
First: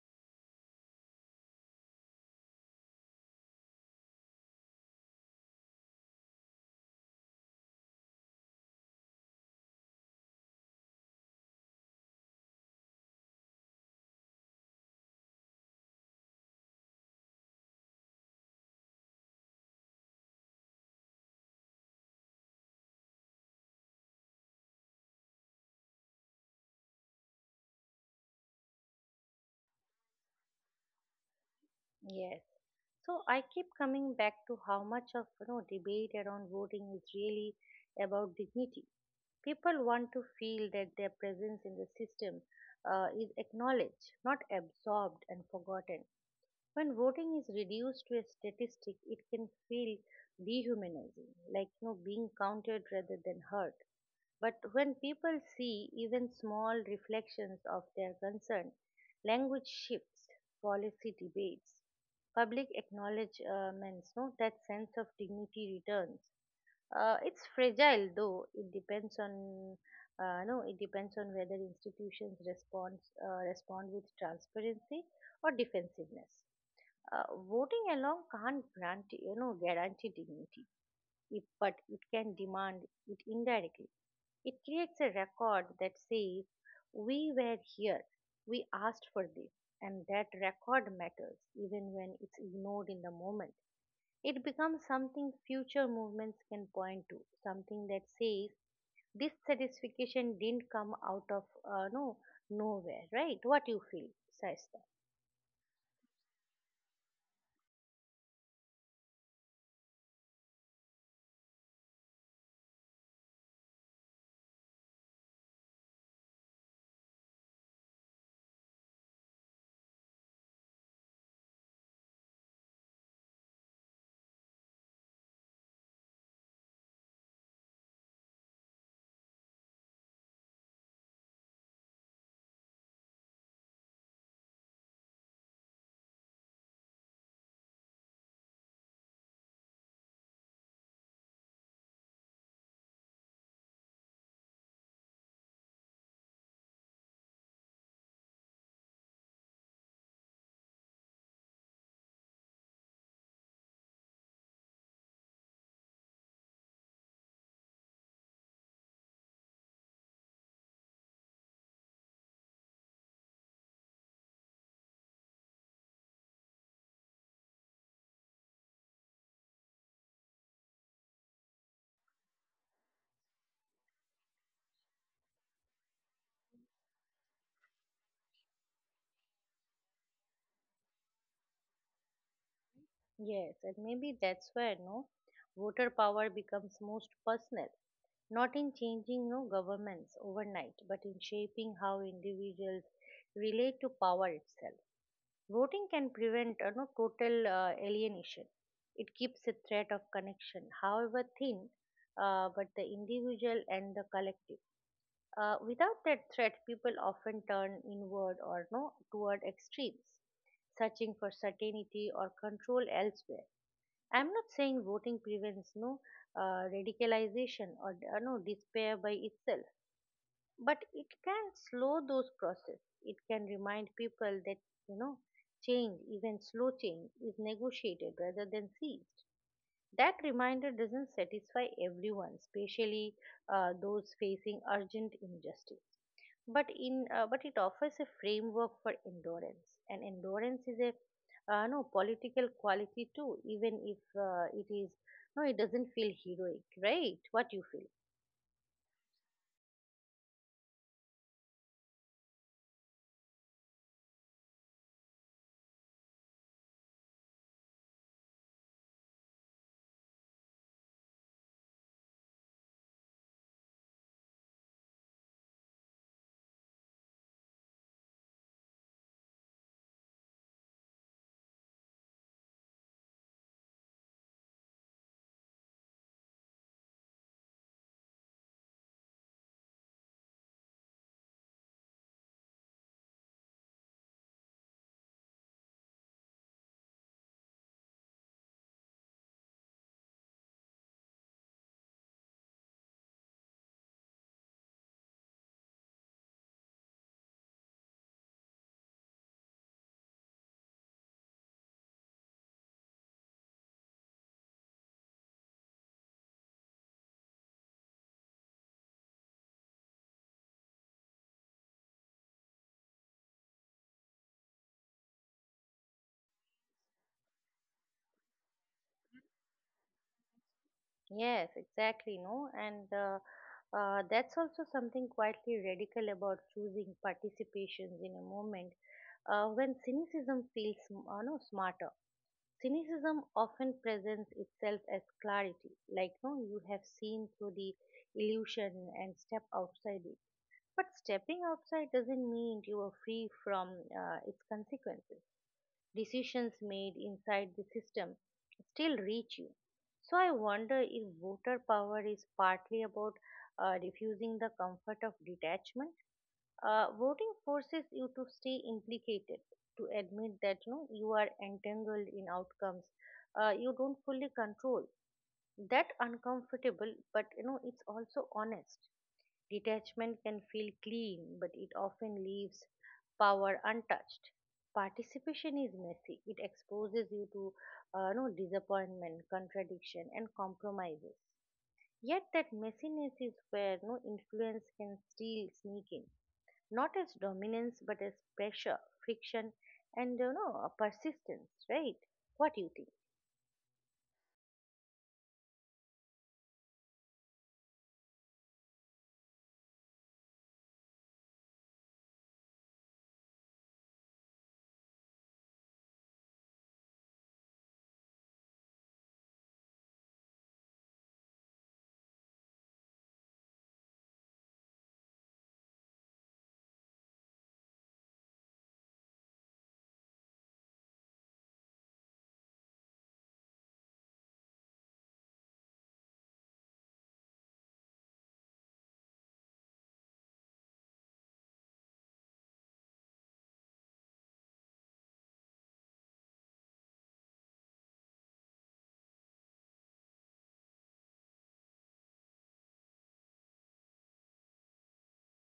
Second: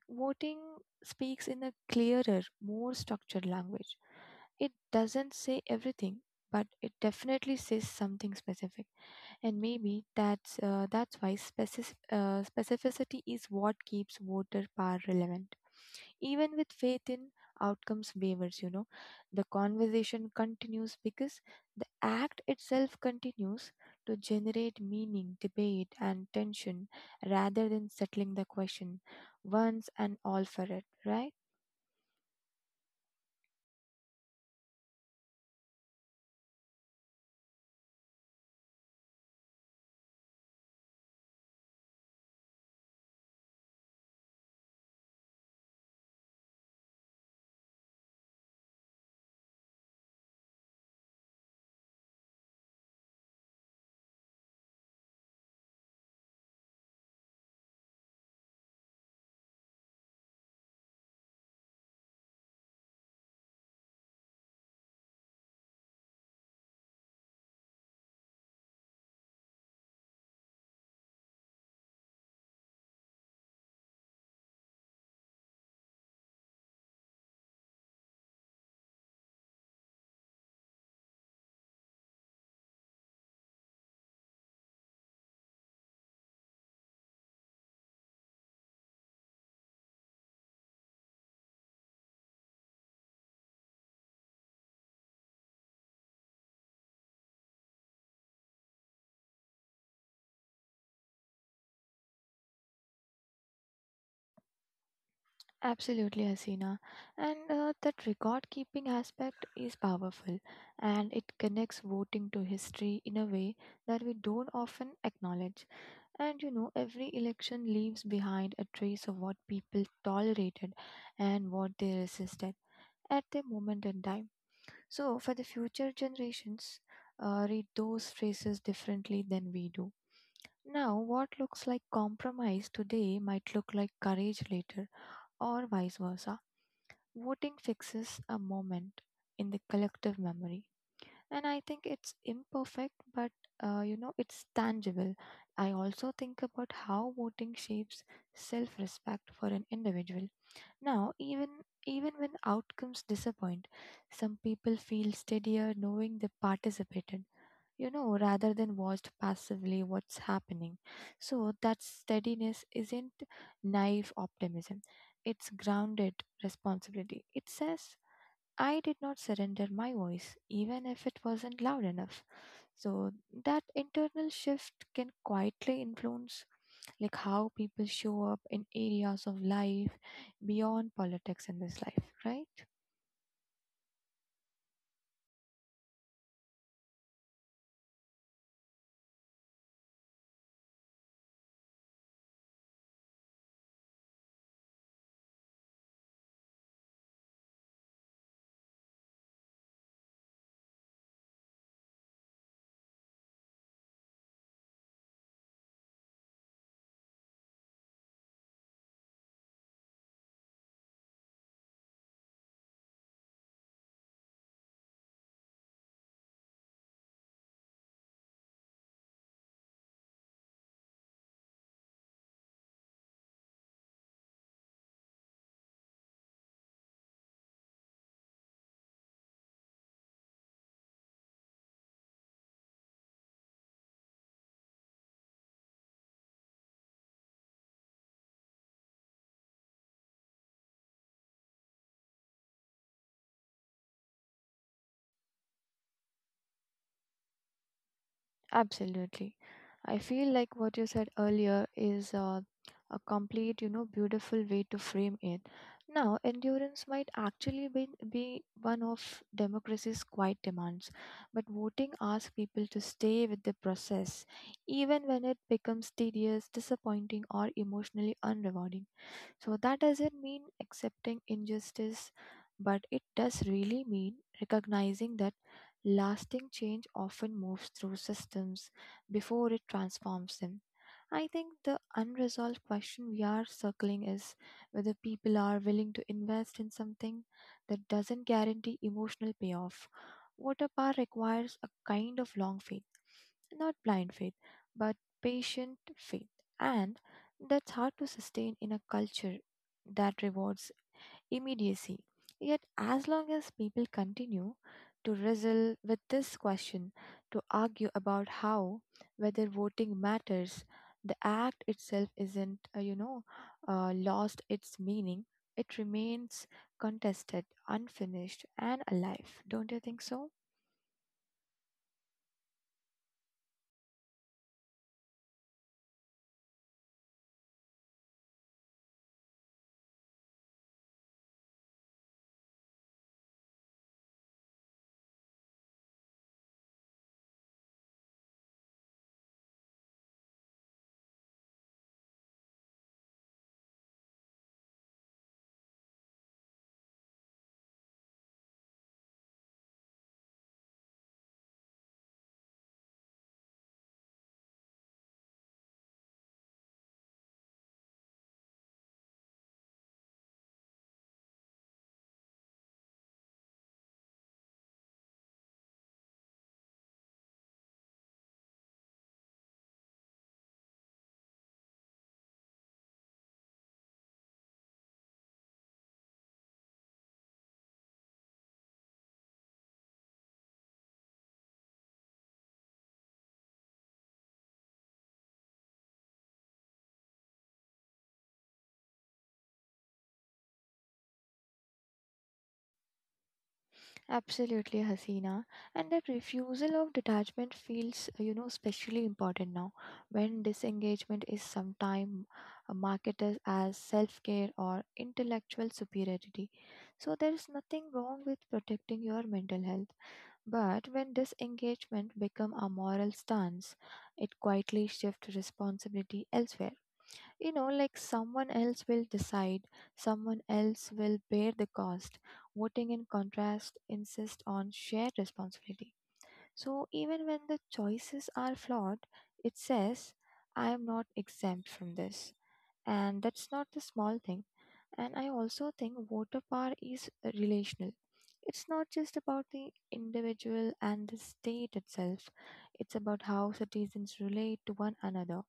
Voting speaks in a clearer, more structured language. It doesn't say everything, but it definitely says something specific. And maybe that's why specificity is what keeps voter power relevant. Even with faith in outcomes wavers, you know, the conversation continues because the act itself continues to generate meaning, debate, and tension rather than settling the question once and all for it, right?
Yes. So I keep coming back to how much of debate around voting is really about dignity. People want to feel that their presence in the system is acknowledged, not absorbed and forgotten. When voting is reduced to a statistic, it can feel dehumanizing, like being counted rather than heard. But when people see even small reflections of their concern, language shifts, policy debates, public acknowledgments no, that sense of dignity returns. It's fragile though. It depends on no it depends on whether institutions respond, respond with transparency or defensiveness. uh, Voting alone can't grant, guarantee dignity, if, but it can demand it indirectly. It creates a record that says, "We were here, we asked for this," and that record matters even when it's ignored in the moment. It becomes something future movements can point to, something that says this satisfaction didn't come out of no nowhere, right? What you feel says?
Absolutely, Hasina. And that record keeping aspect is powerful, and it connects voting to history in a way that we don't often acknowledge. And you know, every election leaves behind a trace of what people tolerated and what they resisted at the moment in time. So, for the future generations, read those phrases differently than we do. Now, what looks like compromise today might look like courage later, or vice versa. Voting fixes a moment in the collective memory. And I think it's imperfect, but you know, it's tangible. I also think about how voting shapes self respect for an individual. Now, even when outcomes disappoint, some people feel steadier knowing they participated, you know, rather than watched passively what's happening. So that steadiness isn't naive optimism. It's grounded responsibility. It says, I did not surrender my voice, even if it wasn't loud enough. So that internal shift can quietly influence like how people show up in areas of life beyond politics in this life, right?
Yes, and maybe that's where no voter power becomes most personal, not in changing no governments overnight, but in shaping how individuals relate to power itself. Voting can prevent no total alienation. It keeps a thread of connection, however thin, but the individual and the collective. Without that thread, people often turn inward or no toward extremes, searching for certainty or control elsewhere. I'm not saying voting prevents no radicalization or no despair by itself, but it can slow those process. It can remind people that you know change, even slow change, is negotiated rather than seized. That reminder doesn't satisfy everyone, especially those facing urgent injustice, but it offers a framework for endurance, and endurance is a no political quality too, even if it is no, it doesn't feel heroic, right? What you feel?
Absolutely. I feel like what you said earlier is a complete, you know, beautiful way to frame it. Now, endurance might actually be one of democracy's quiet demands, but voting asks people to stay with the process, even when it becomes tedious, disappointing, or emotionally unrewarding. So that doesn't mean accepting injustice, but it does really mean recognizing that lasting change often moves through systems before it transforms them. I think the unresolved question we are circling is whether people are willing to invest in something that doesn't guarantee emotional payoff. Water power requires a kind of long faith, not blind faith, but patient faith. And that's hard to sustain in a culture that rewards immediacy. Yet, as long as people continue to wrestle with this question, to argue about how, whether voting matters, the act itself isn't, you know, lost its meaning. It remains contested, unfinished, and alive. Don't you think so?
Yes, exactly, no? And that's also something quietly radical about choosing participations in a moment when cynicism feels no, smarter. Cynicism often presents itself as clarity, like no, you have seen through the illusion and step outside, but stepping outside doesn't mean you are free from its consequences. Decisions made inside the system still reach you. So I wonder if voter power is partly about refusing the comfort of detachment. Voting forces you to stay implicated, to admit that you, know, you are entangled in outcomes you don't fully control. That uncomfortable, but it's also honest. Detachment can feel clean, but it often leaves power untouched. Participation is messy. It exposes you to no disappointment, contradiction, and compromises. Yet that messiness is where no influence can still sneak in, not as dominance but as pressure, friction, and a persistence. Right? What do you think?
Absolutely, Hasina. And that refusal of detachment feels, you know, especially important now when disengagement is sometimes marketed as self care or intellectual superiority. So, there is nothing wrong with protecting your mental health. But when disengagement becomes a moral stance, it quietly shifts responsibility elsewhere, you know, like someone else will decide, someone else will bear the cost. Voting, in contrast, insists on shared responsibility. So even when the choices are flawed, it says, I am not exempt from this. And that's not the small thing. And I also think voter power is relational. It's not just about the individual and the state itself. It's about how citizens relate to one another.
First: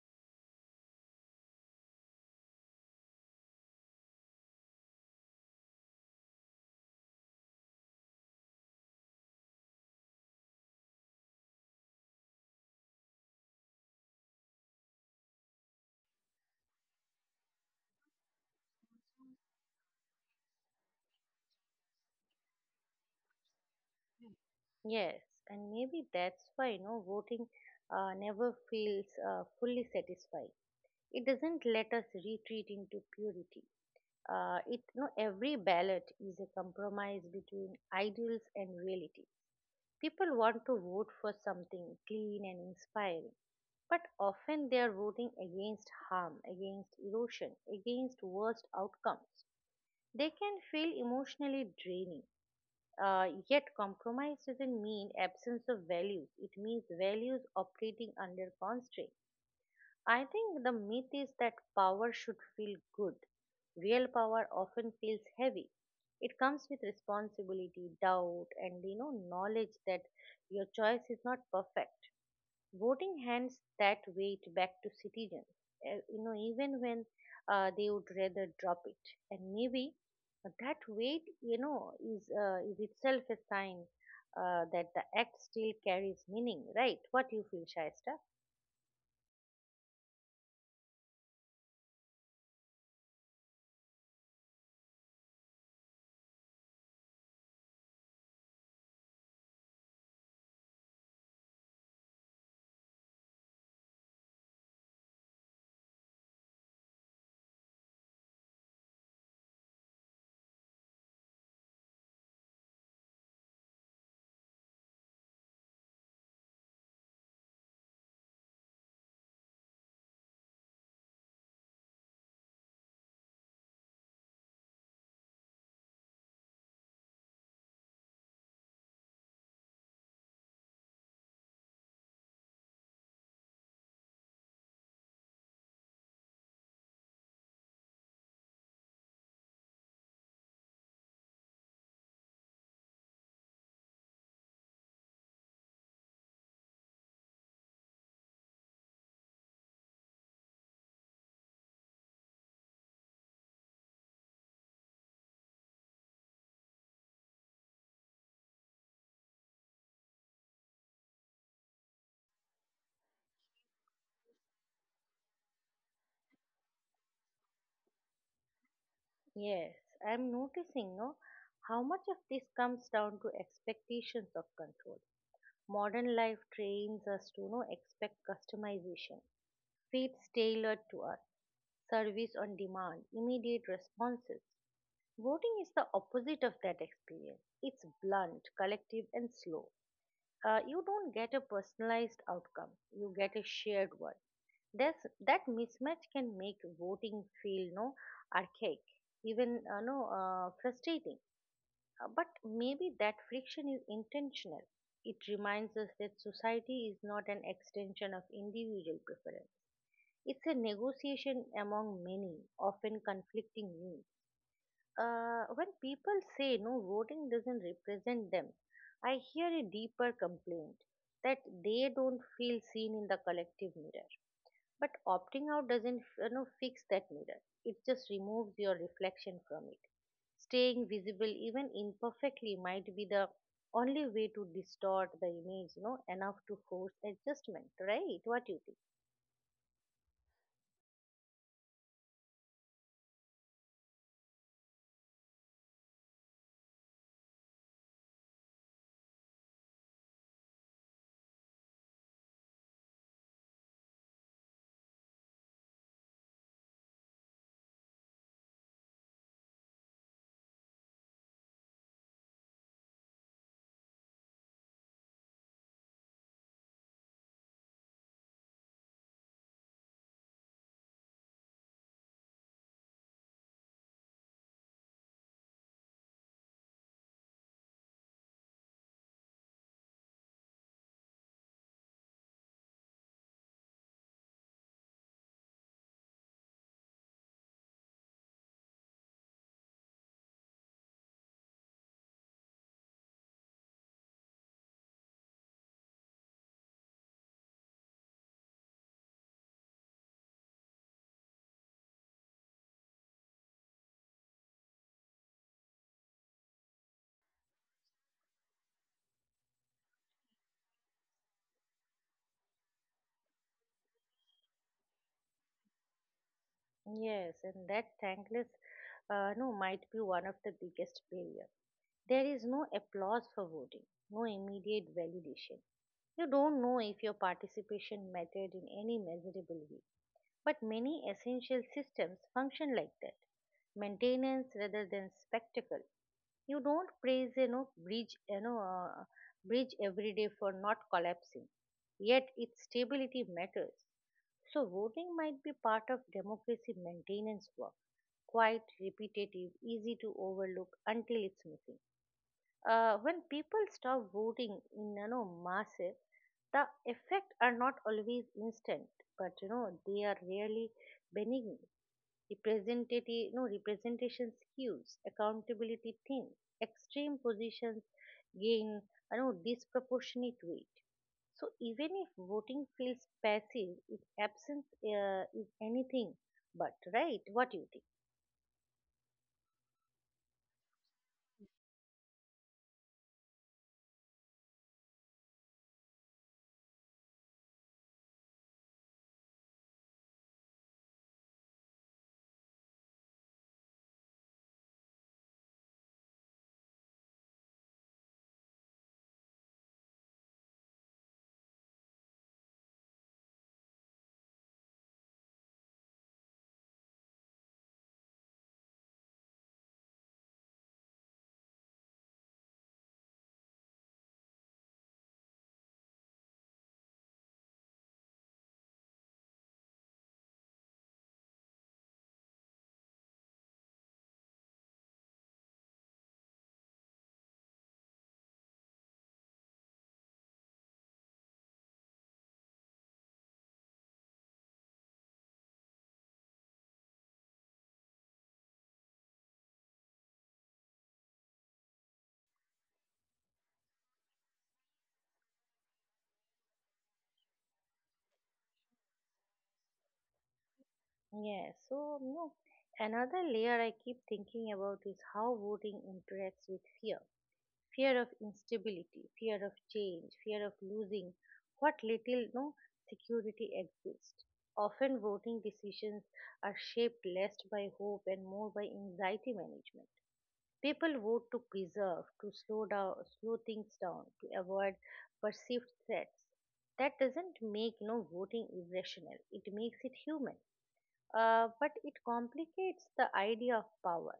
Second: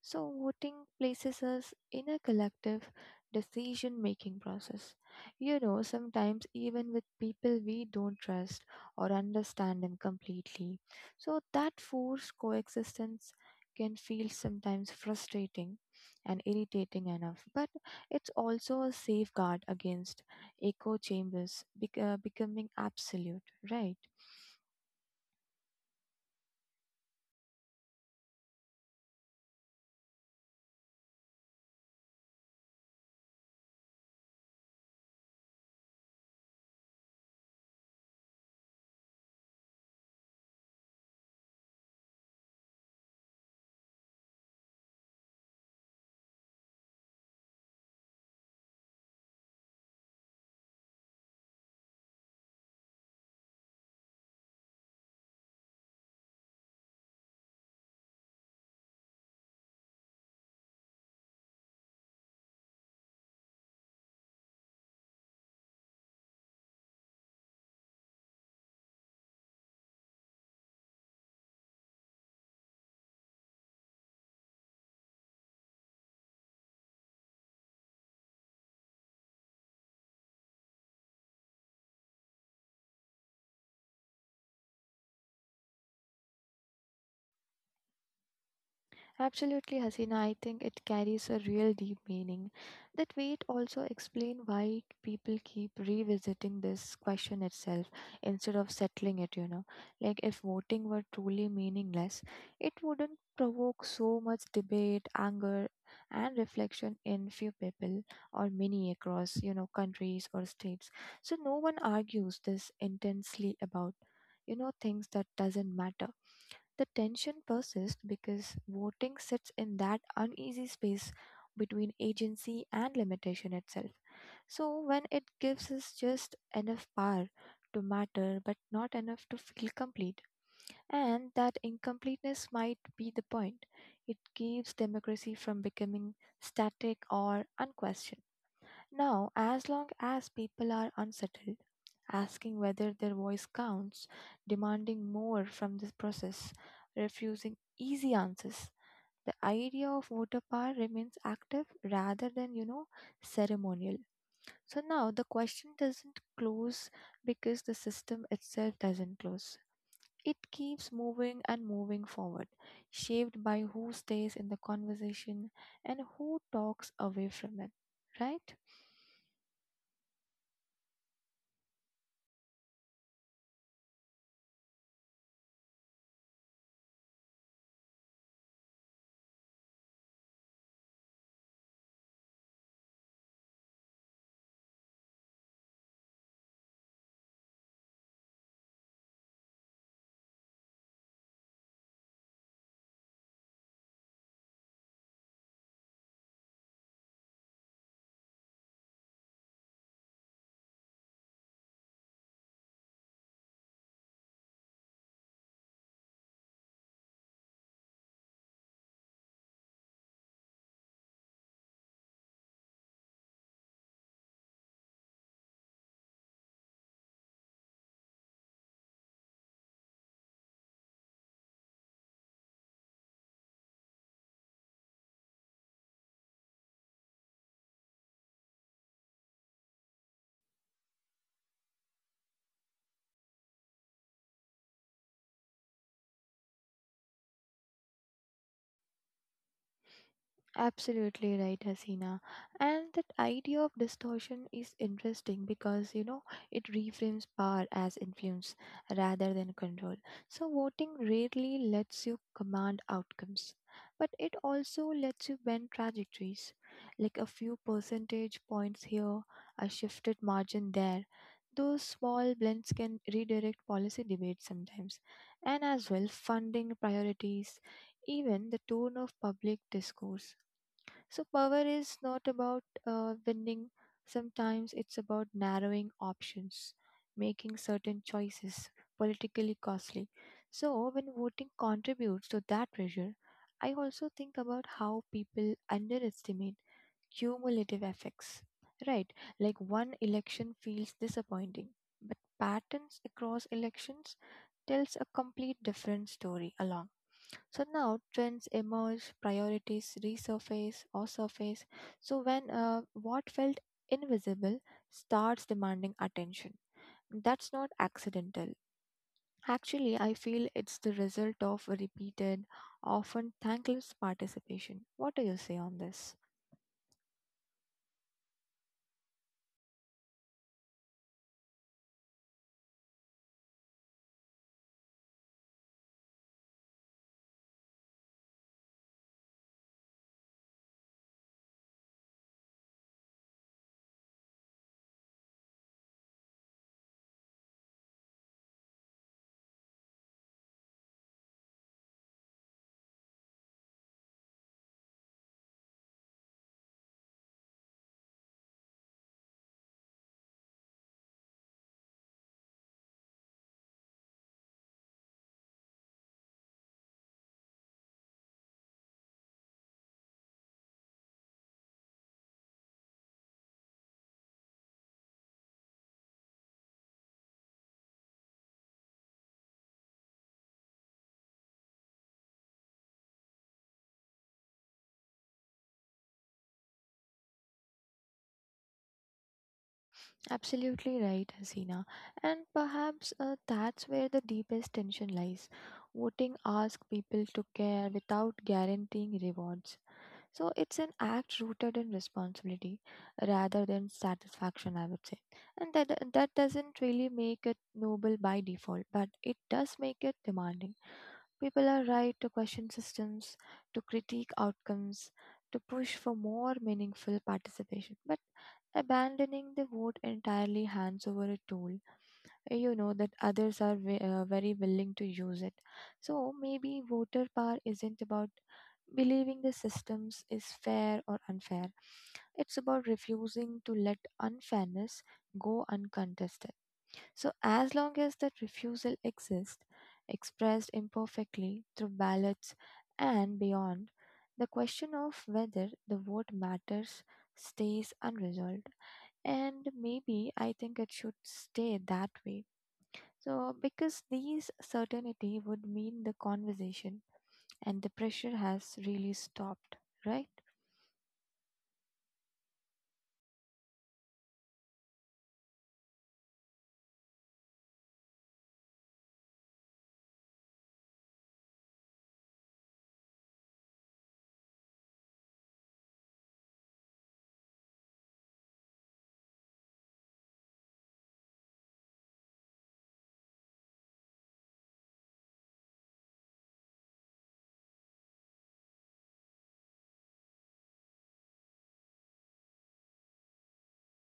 So, voting places us in a collective decision making process. You know, sometimes even with people we don't trust or understand them completely. So, that forced coexistence can feel sometimes frustrating and irritating enough, but it's also a safeguard against echo chambers becoming absolute, right?
Yes, and maybe that's why voting never feels fully satisfied. It doesn't let us retreat into purity. It no, every ballot is a compromise between ideals and reality. People want to vote for something clean and inspiring, but often they are voting against harm, against erosion, against worst outcomes. They can feel emotionally draining. Yet, compromise doesn't mean absence of values. It means values operating under constraint. I think the myth is that power should feel good. Real power often feels heavy. It comes with responsibility, doubt, and knowledge that your choice is not perfect. Voting hands that weight back to citizens, even when they would rather drop it. And maybe that weight, is itself a sign that the act still carries meaning, right? What you feel, Shaista?
Absolutely, Hasina. I think it carries a real deep meaning. That weight also explain why people keep revisiting this question itself instead of settling it, you know. Like if voting were truly meaningless, it wouldn't provoke so much debate, anger, and reflection in few people or many across, you know, countries or states. So no one argues this intensely about, you know, things that doesn't matter. The tension persists because voting sits in that uneasy space between agency and limitation itself. So, when it gives us just enough power to matter but not enough to feel complete, and that incompleteness might be the point, it keeps democracy from becoming static or unquestioned. Now, as long as people are unsettled, asking whether their voice counts, demanding more from this process, refusing easy answers. The idea of voter power remains active rather than, you know, ceremonial. So now the question doesn't close because the system itself doesn't close. It keeps moving and moving forward, shaped by who stays in the conversation and who talks away from it, right?
Yes, I'm noticing no how much of this comes down to expectations of control. Modern life trains us to no expect customization, feeds tailored to us, service on demand, immediate responses. Voting is the opposite of that experience. It's blunt, collective and slow. You don't get a personalized outcome. You get a shared one. That's, that mismatch can make voting feel no archaic, even no frustrating. But maybe that friction is intentional. It reminds us that society is not an extension of individual preference. It's a negotiation among many, often conflicting needs. When people say no, voting doesn't represent them, I hear a deeper complaint that they don't feel seen in the collective mirror. But opting out doesn't fix that mirror. It just removes your reflection from it. Staying visible, even imperfectly, might be the only way to distort the image, enough to force adjustment, right? What you think?
Absolutely right, Hasina. And that idea of distortion is interesting because you know it reframes power as influence rather than control. So, voting rarely lets you command outcomes, but it also lets you bend trajectories like a few percentage points here, a shifted margin there. Those small blends can redirect policy debates sometimes, and as well funding priorities, even the tone of public discourse. So, power is not about winning, sometimes it's about narrowing options, making certain choices politically costly. So, when voting contributes to that pressure, I also think about how people underestimate cumulative effects. Right, like one election feels disappointing, but patterns across elections tells a complete different story along. So now trends emerge, priorities resurface or surface. So when what felt invisible starts demanding attention, that's not accidental. Actually, I feel it's the result of repeated, often thankless participation. What do you say on this?
Yes, and that thankless no might be one of the biggest barrier. There is no applause for voting, no immediate validation. You don't know if your participation mattered in any measurable way. But many essential systems function like that, maintenance rather than spectacle. You don't praise bridge, bridge every day for not collapsing, yet its stability matters. So, voting might be part of democracy maintenance work, quite repetitive, easy to overlook until it's missing. When people stop voting in massive, the effect are not always instant, but they are really benign representative, representation skews, accountability thin, extreme positions gain disproportionate weight. So even if voting feels passive, its absence is anything but, right? What do you think?
Absolutely right, Hasina. And perhaps that's where the deepest tension lies. Voting asks people to care without guaranteeing rewards. So it's an act rooted in responsibility rather than satisfaction, I would say. And that doesn't really make it noble by default, but it does make it demanding. People are right to question systems, to critique outcomes, to push for more meaningful participation. But abandoning the vote entirely hands over a tool, you know, that others very willing to use it. So maybe voter power isn't about believing the systems is fair or unfair. It's about refusing to let unfairness go uncontested. So, as long as that refusal exists, expressed imperfectly through ballots and beyond, the question of whether the vote matters stays unresolved. And maybe I think it should stay that way. So, because these certainty would mean the conversation and the pressure has really stopped, right?
Yeah, so no, another layer I keep thinking about is how voting interacts with fear. Fear of instability, fear of change, fear of losing what little no security exists. Often voting decisions are shaped less by hope and more by anxiety management. People vote to preserve, to slow down slow things down, to avoid perceived threats. That doesn't make no voting irrational. It makes it human. But it complicates the idea of power.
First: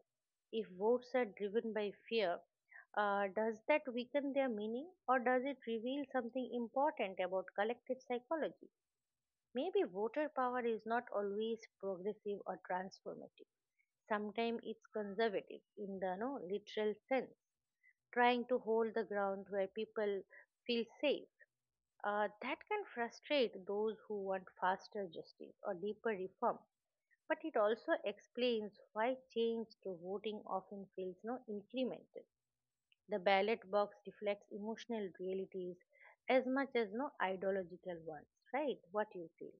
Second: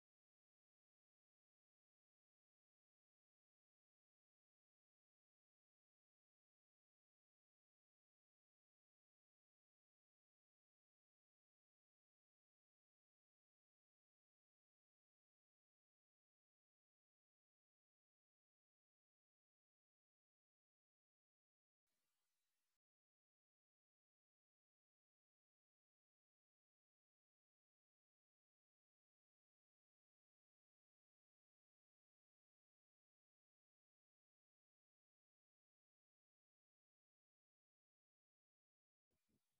If votes are driven by fear, does that weaken their meaning or does it reveal something important about collective psychology? Maybe voter power is not always progressive or transformative. Sometimes it's conservative in the no, literal sense, trying to hold the ground where people feel safe. That can frustrate those who want faster justice or deeper reform. But it also explains why change through voting often feels no incremental. The ballot box reflects emotional realities as much as no ideological ones, right? What you feel.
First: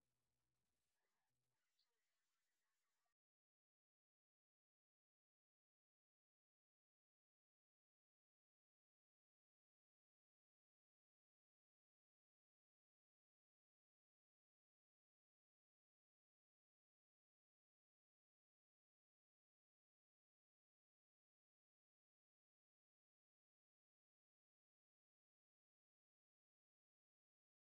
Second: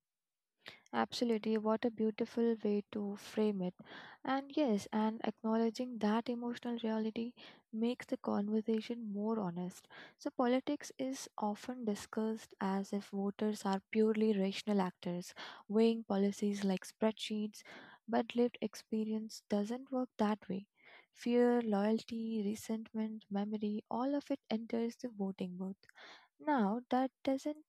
Absolutely, what a beautiful way to frame it. And yes, and acknowledging that emotional reality makes the conversation more honest. So, politics is often discussed as if voters are purely rational actors, weighing policies like spreadsheets, but lived experience doesn't work that way. Fear, loyalty, resentment, memory, all of it enters the voting booth. Now, that doesn't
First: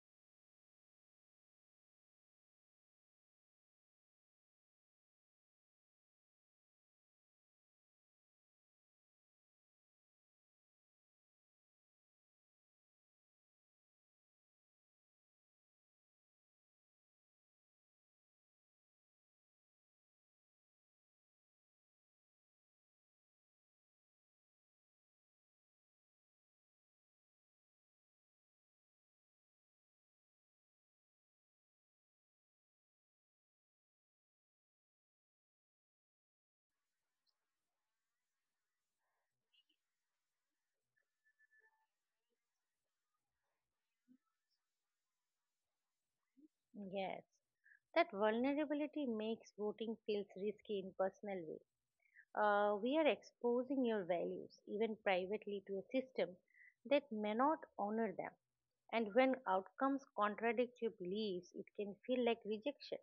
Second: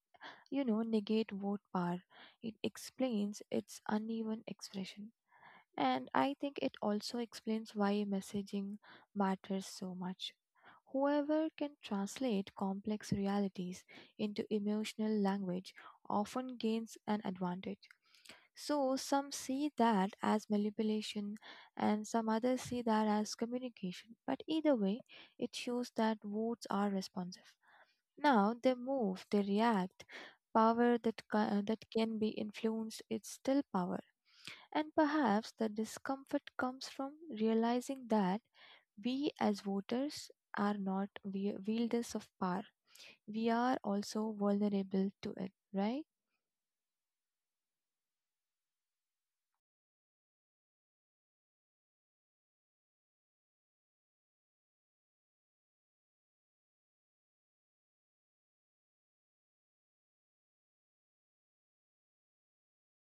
negate vote power. It explains its uneven expression. And I think it also explains why messaging matters so much. Whoever can translate complex realities into emotional language often gains an advantage. So, some see that as manipulation, and some others see that as communication. But either way, it shows that votes are responsive. Now they move, they react. That can be influenced is still power. And perhaps the discomfort comes from realizing that we as voters are not wielders of power. We are also vulnerable to it, right?
Yes. That vulnerability makes voting feels risky in personal ways. We are exposing your values, even privately, to a system that may not honor them. And when outcomes contradict your beliefs, it can feel like rejection.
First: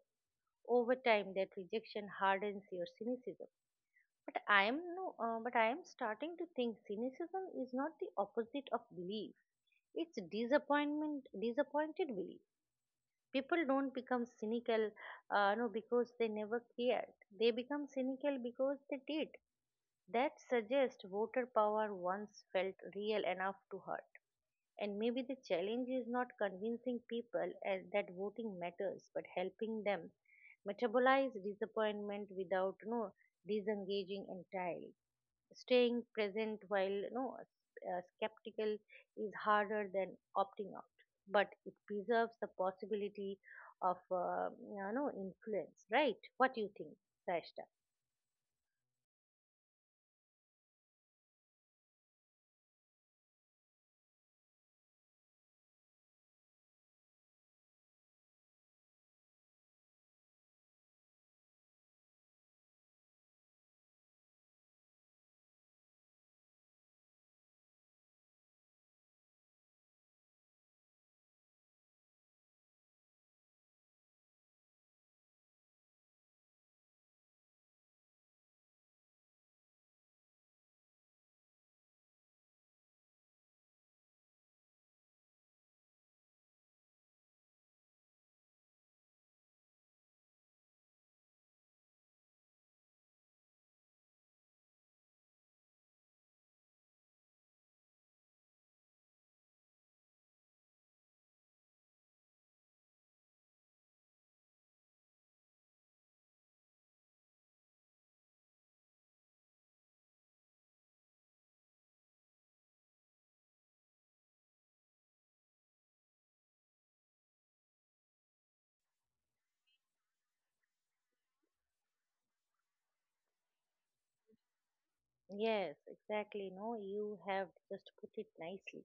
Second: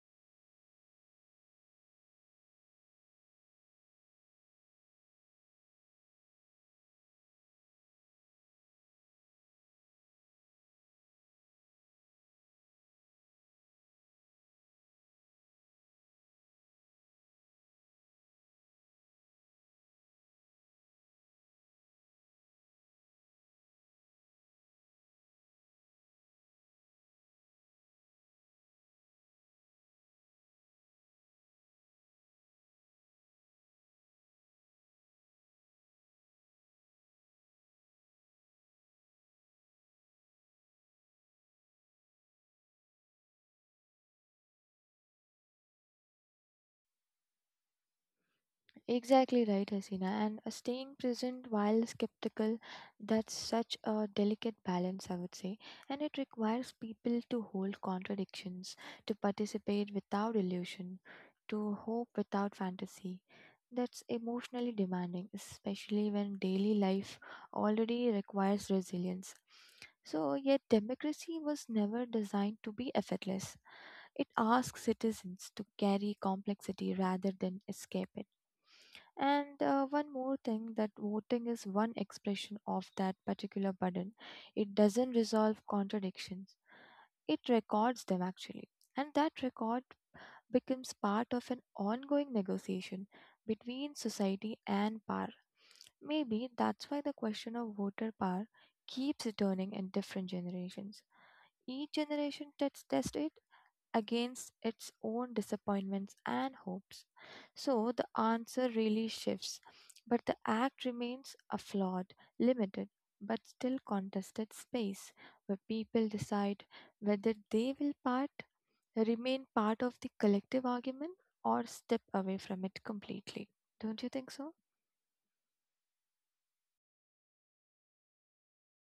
Over time, that rejection hardens your cynicism. But I am no, but I am starting to think cynicism is not the opposite of belief. It's disappointment, disappointed belief. People don't become cynical no, because they never cared. They become cynical because they did. That suggests voter power once felt real enough to hurt, and maybe the challenge is not convincing people as that voting matters, but helping them metabolize disappointment without no disengaging entirely. Staying present while skeptical is harder than opting out, but it preserves the possibility of influence, right? What do you think, Saishta?
Exactly right, Hasina. And Staying present while skeptical, that's such a delicate balance, I would say. And it requires people to hold contradictions, to participate without illusion, to hope without fantasy. That's emotionally demanding, especially when daily life already requires resilience. So, yet, democracy was never designed to be effortless. It asks citizens to carry complexity rather than escape it, and one more thing, that voting is one expression of that particular burden. It doesn't resolve contradictions, it records them actually. And that record becomes part of an ongoing negotiation between society and power. Maybe that's why the question of voter power keeps returning in different generations. Each generation tests test it against its own disappointments and hopes. So the answer really shifts, but the act remains a flawed, limited, but still contested space where people decide whether they will part, remain part of the collective argument, or step away from it completely. Don't you think so?
Yes, exactly. No, you have just put it nicely.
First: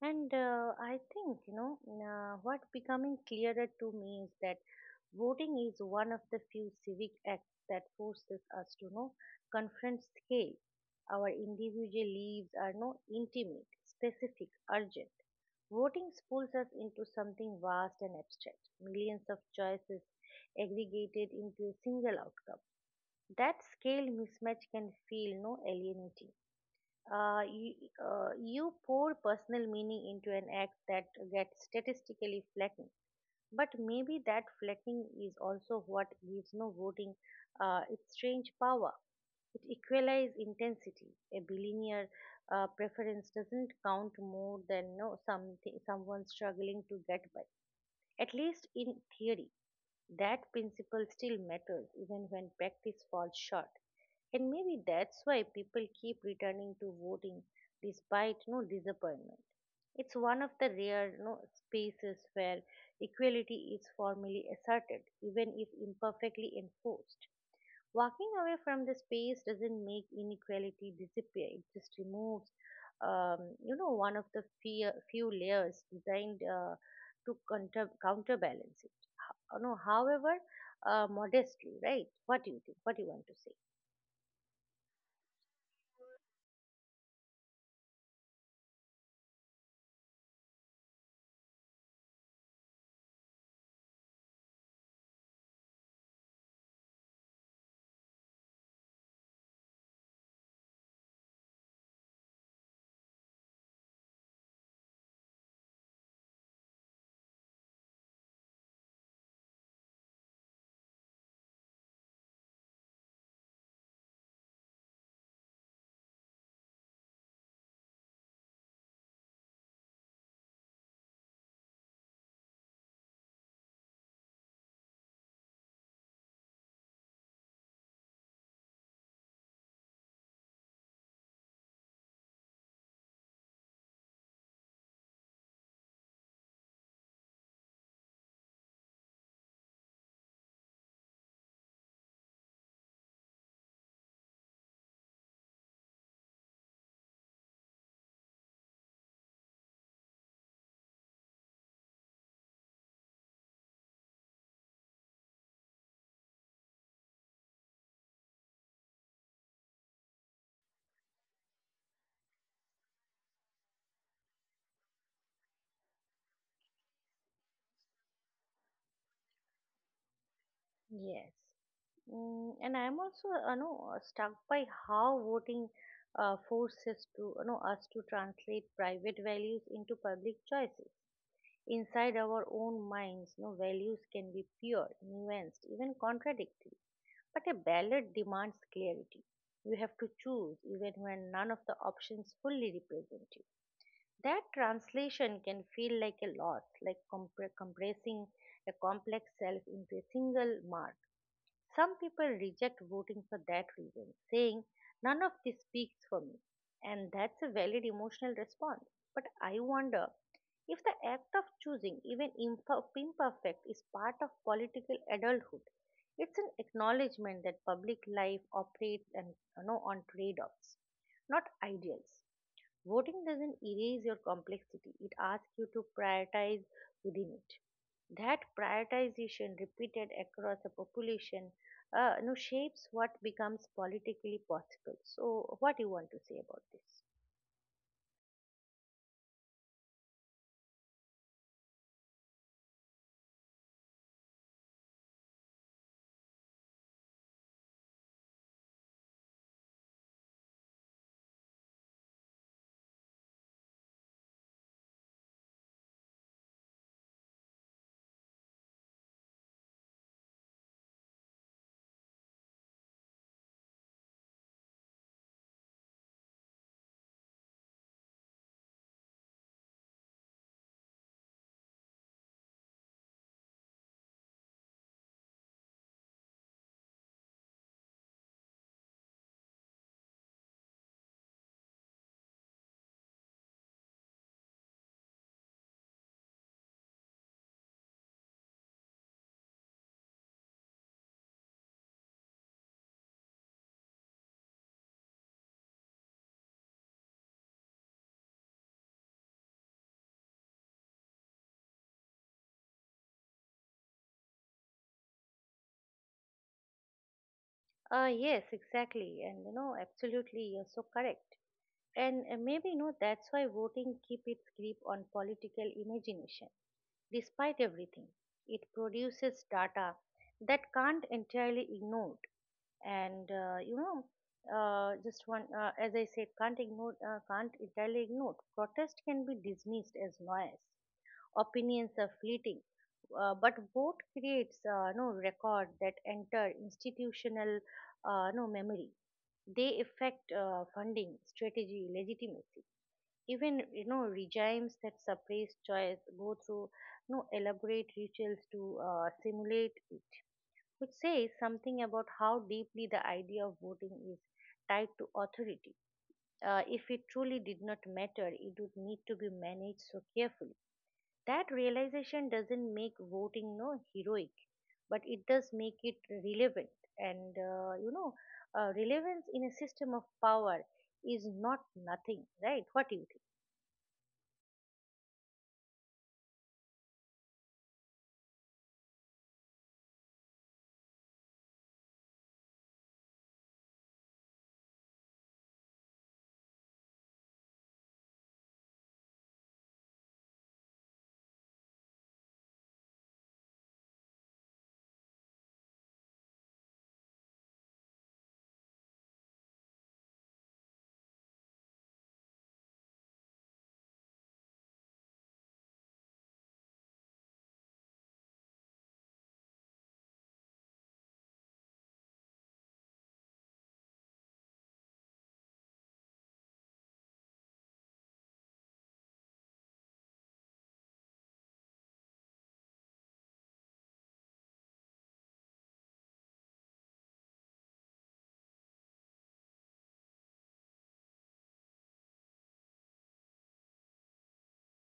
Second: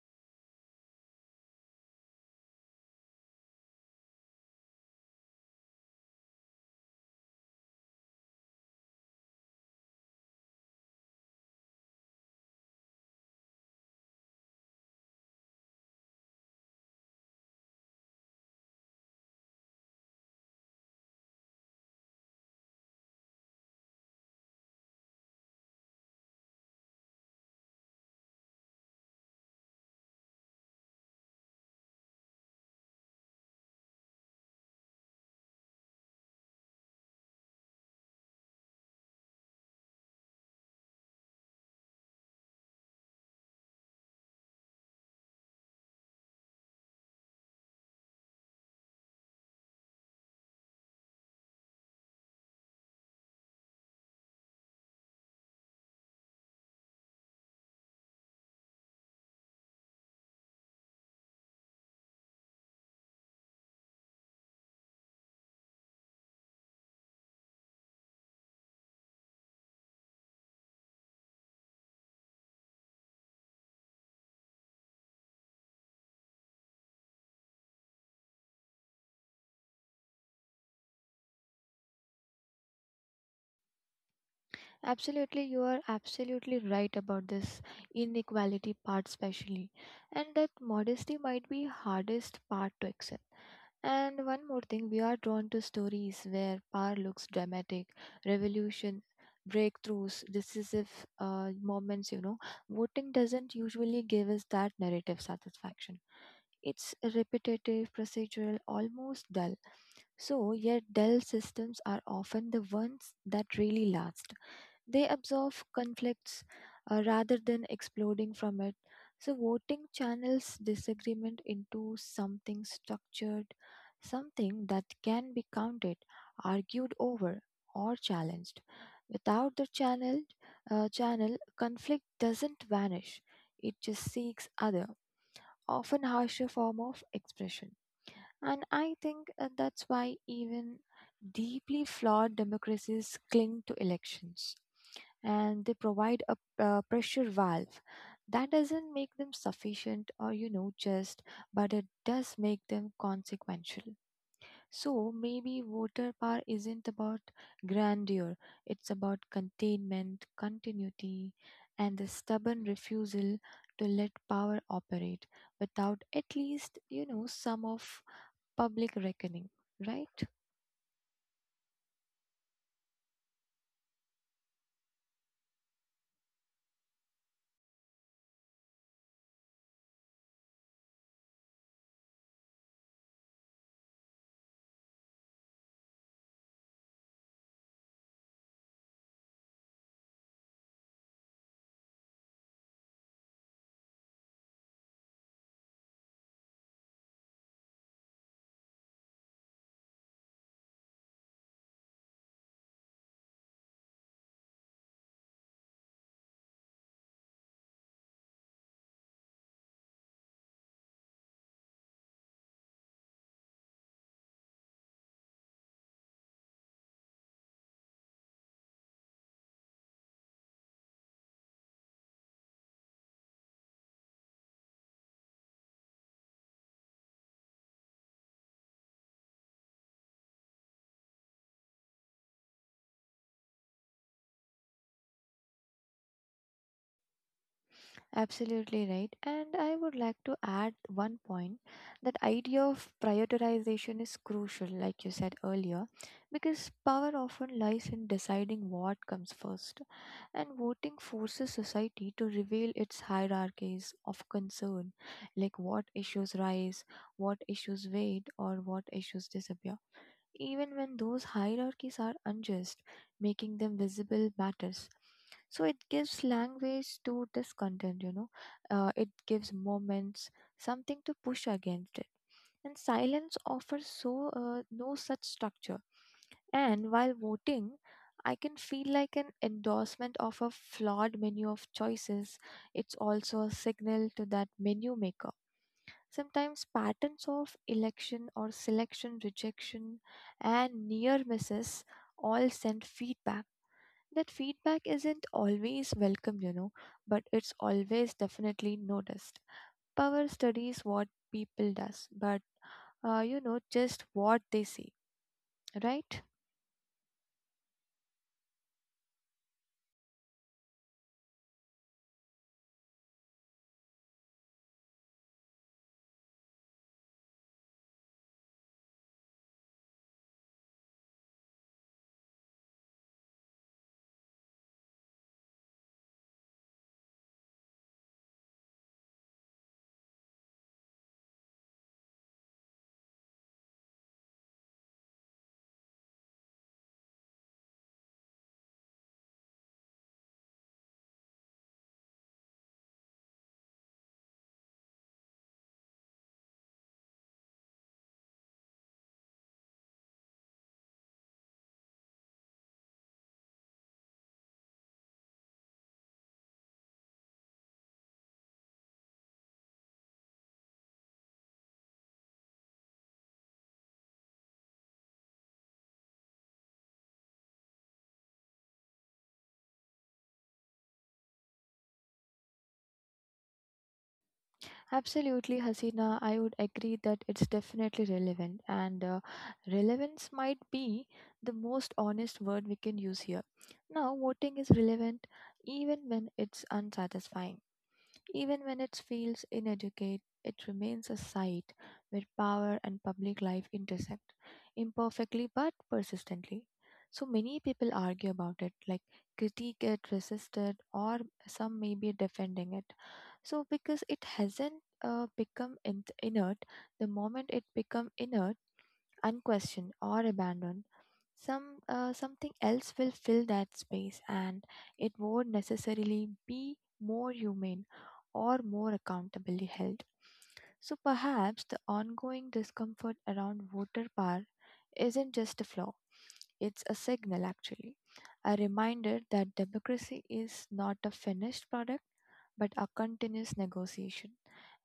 And I think, what becoming clearer to me is that voting is one of the few civic acts that forces us to confront scale. Our individual lives are no intimate, specific, urgent. Voting pulls us into something vast and abstract, millions of choices aggregated into a single outcome. That scale mismatch can feel no alienating. Uh, you, uh, you pour personal meaning into an act that gets statistically flagging. But maybe that flagging is also what gives no voting its strange power. It equalizes intensity. A bilinear preference doesn't count more than no something someone struggling to get by. At least in theory, that principle still matters even when practice falls short. And maybe that's why people keep returning to voting despite no disappointment. It's one of the rare no, spaces where equality is formally asserted, even if imperfectly enforced. Walking away from the space doesn't make inequality disappear, it just removes, um, one of the few layers designed to counterbalance it, no, however, modestly, right? What do you think? What do you want to say?
Absolutely, you are absolutely right about this inequality part, especially, and that modesty might be hardest part to accept. And one more thing, we are drawn to stories where power looks dramatic, revolution, breakthroughs, decisive moments. You know, voting doesn't usually give us that narrative satisfaction. It's repetitive, procedural, almost dull. So, yet dull systems are often the ones that really last. They absorb conflicts rather than exploding from it. So, voting channels disagreement into something structured, something that can be counted, argued over, or challenged. Without the channel, channel conflict doesn't vanish; it just seeks other, often harsher form of expression. And I think that's why even deeply flawed democracies cling to elections, and they provide a pressure valve that doesn't make them sufficient or just, but it does make them consequential. So maybe voter power isn't about grandeur, it's about containment, continuity, and the stubborn refusal to let power operate without at least some of public reckoning, right?
Yes. Mm, and I'm also, struck by how voting forces us to translate private values into public choices. Inside our own minds, no values can be pure, nuanced, even contradictory. But a ballot demands clarity. You have to choose even when none of the options fully represent you. That translation can feel like a lot, like compressing a complex self into a single mark. Some people reject voting for that reason, saying, "None of this speaks for me." And that's a valid emotional response. But I wonder if the act of choosing, even imperfect, is part of political adulthood. It's an acknowledgement that public life operates on trade offs, not ideals. Voting doesn't erase your complexity, it asks you to prioritize within it. That prioritization, repeated across a population, shapes what becomes politically possible. So, what do you want to say about this?
Absolutely right. And I would like to add one point that idea of prioritization is crucial, like you said earlier, because power often lies in deciding what comes first. And voting forces society to reveal its hierarchies of concern, like what issues rise, what issues wait, or what issues disappear. Even when those hierarchies are unjust, making them visible matters. So it gives language to this content, it gives moments something to push against it. And silence offers no such structure. And while voting, I can feel like an endorsement of a flawed menu of choices, it's also a signal to that menu maker. Sometimes patterns of election or selection, rejection, and near misses all send feedback. That feedback isn't always welcome, but it's always definitely noticed. Power studies what people does, but just what they see, right?
Yes, exactly, and absolutely, you're so correct. And maybe that's why voting keep its grip on political imagination. Despite everything, it produces data that can't entirely ignored. And just one, as I said, can't entirely ignored. Protest can be dismissed as noise, opinions are fleeting, but vote creates no record that enter institutional no memory. They affect funding, strategy, legitimacy. Even regimes that suppress choice go through no elaborate rituals to simulate it, which says something about how deeply the idea of voting is tied to authority. If it truly did not matter, it would need to be managed so carefully. That realization doesn't make voting no heroic, but it does make it relevant. And relevance in a system of power is not nothing, right? What do you
Absolutely, Hasina. I would agree that it's definitely relevant, and relevance might be the most honest word we can use here. Now, voting is relevant even when it's unsatisfying. Even when it feels inadequate, it remains a site where power and public life intersect, imperfectly but persistently. So many people argue about it, like critique it, resist it, or some may be defending it. So because it hasn't become in- inert, the moment it become inert, unquestioned or abandoned, something else will fill that space, and it won't necessarily be more humane or more accountably held. So perhaps the ongoing discomfort around voter power isn't just a flaw, it's a signal actually. A reminder that democracy is not a finished product but a continuous negotiation.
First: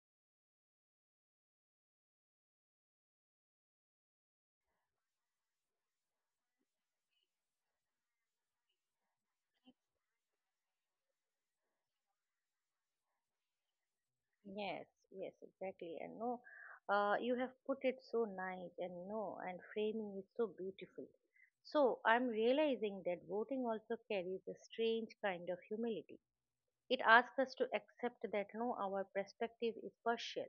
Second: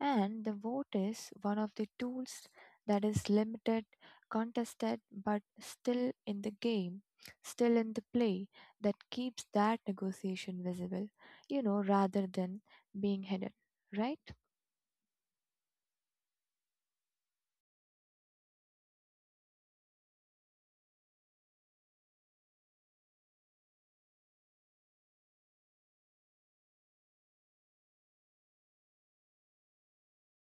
And the vote is one of the tools that is limited, contested, but still in the game, still in the play, that keeps that negotiation visible, rather than being hidden, right?
think? Yes, yes, exactly. And no, you have put it so nice, and no, and framing is so beautiful. So I'm realizing that voting also carries a strange kind of humility. It asks us to accept that no, our perspective is partial,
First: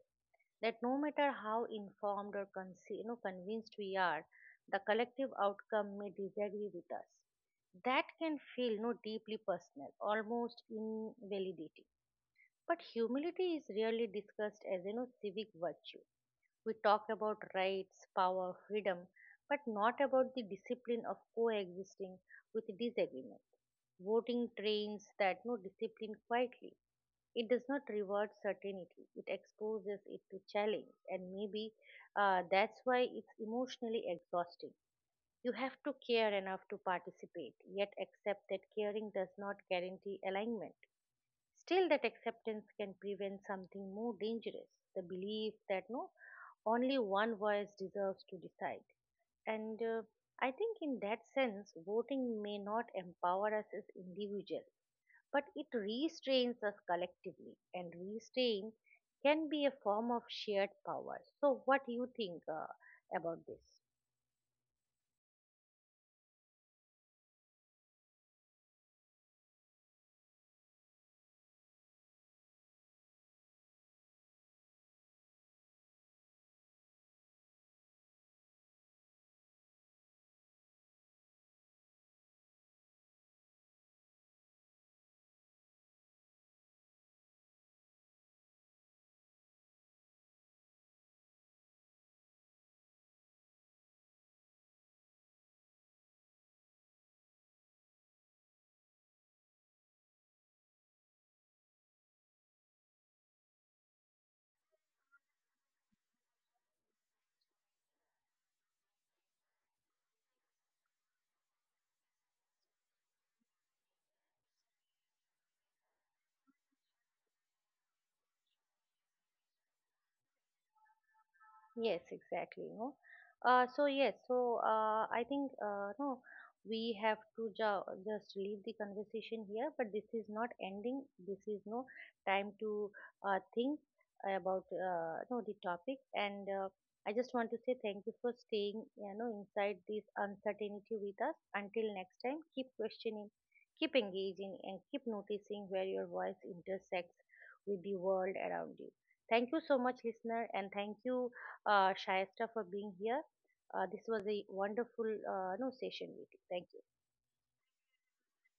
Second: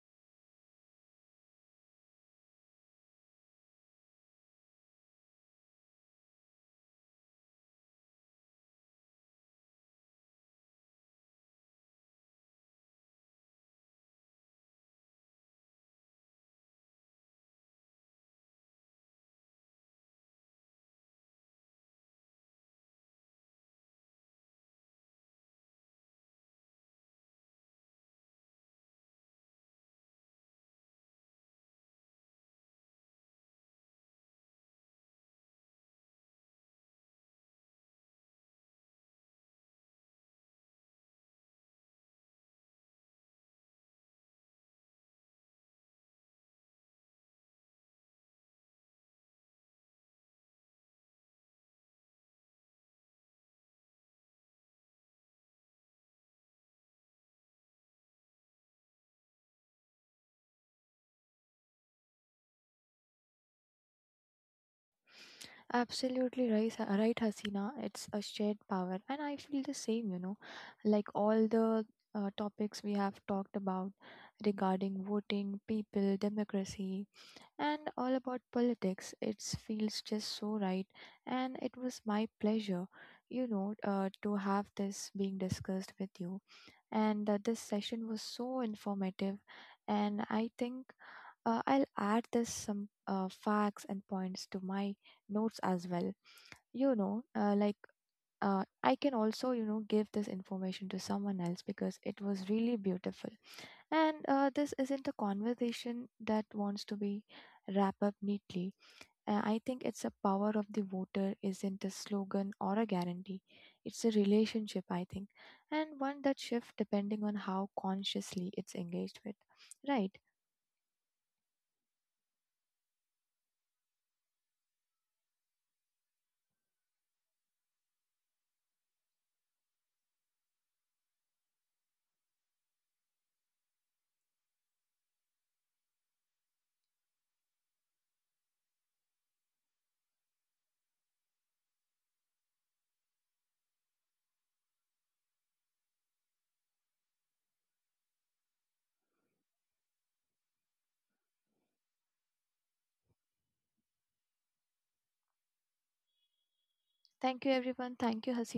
that no matter how informed or convinced we are, the collective outcome may disagree with us. That can feel no deeply personal, almost invalidating. But humility is rarely discussed as civic virtue. We talk about rights, power, freedom, but not about the discipline of coexisting with disagreement. Voting trains that no discipline quietly. It does not reward certainty, it exposes it to challenge, and maybe that's why it's emotionally exhausting. You have to care enough to participate, yet accept that caring does not guarantee alignment. Still, that acceptance can prevent something more dangerous, the belief that no, only one voice deserves to decide. And I think, in that sense, voting may not empower us as individuals, but it restrains us collectively, and restraint can be a form of shared power. So what do you think about this?
Absolutely right, right, Hasina. It's a shared power, and I feel the same. Like all the topics we have talked about regarding voting, people, democracy, and all about politics, it feels just so right, and it was my pleasure, to have this being discussed with you. And this session was so informative, and I think I'll add this some facts and points to my notes as well. You know, uh, like I can also, give this information to someone else because it was really beautiful. And this isn't a conversation that wants to be wrapped up neatly. I think it's a power of the voter isn't a slogan or a guarantee. It's a relationship, I think, and one that shifts depending on how consciously it's engaged with. Right.
Yes, exactly. No. So yes, so I think, no, we have to just leave the conversation here. But this is not ending. This is no time to think about no the topic. And I just want to say thank you for staying inside this uncertainty with us. Until next time, keep questioning, keep engaging, and keep noticing where your voice intersects with the world around you. Thank you so much, listener, and thank you, Shaista, for being here. This was a wonderful no session with you. Thank you.
Thank you, everyone. Thank you, Hasina.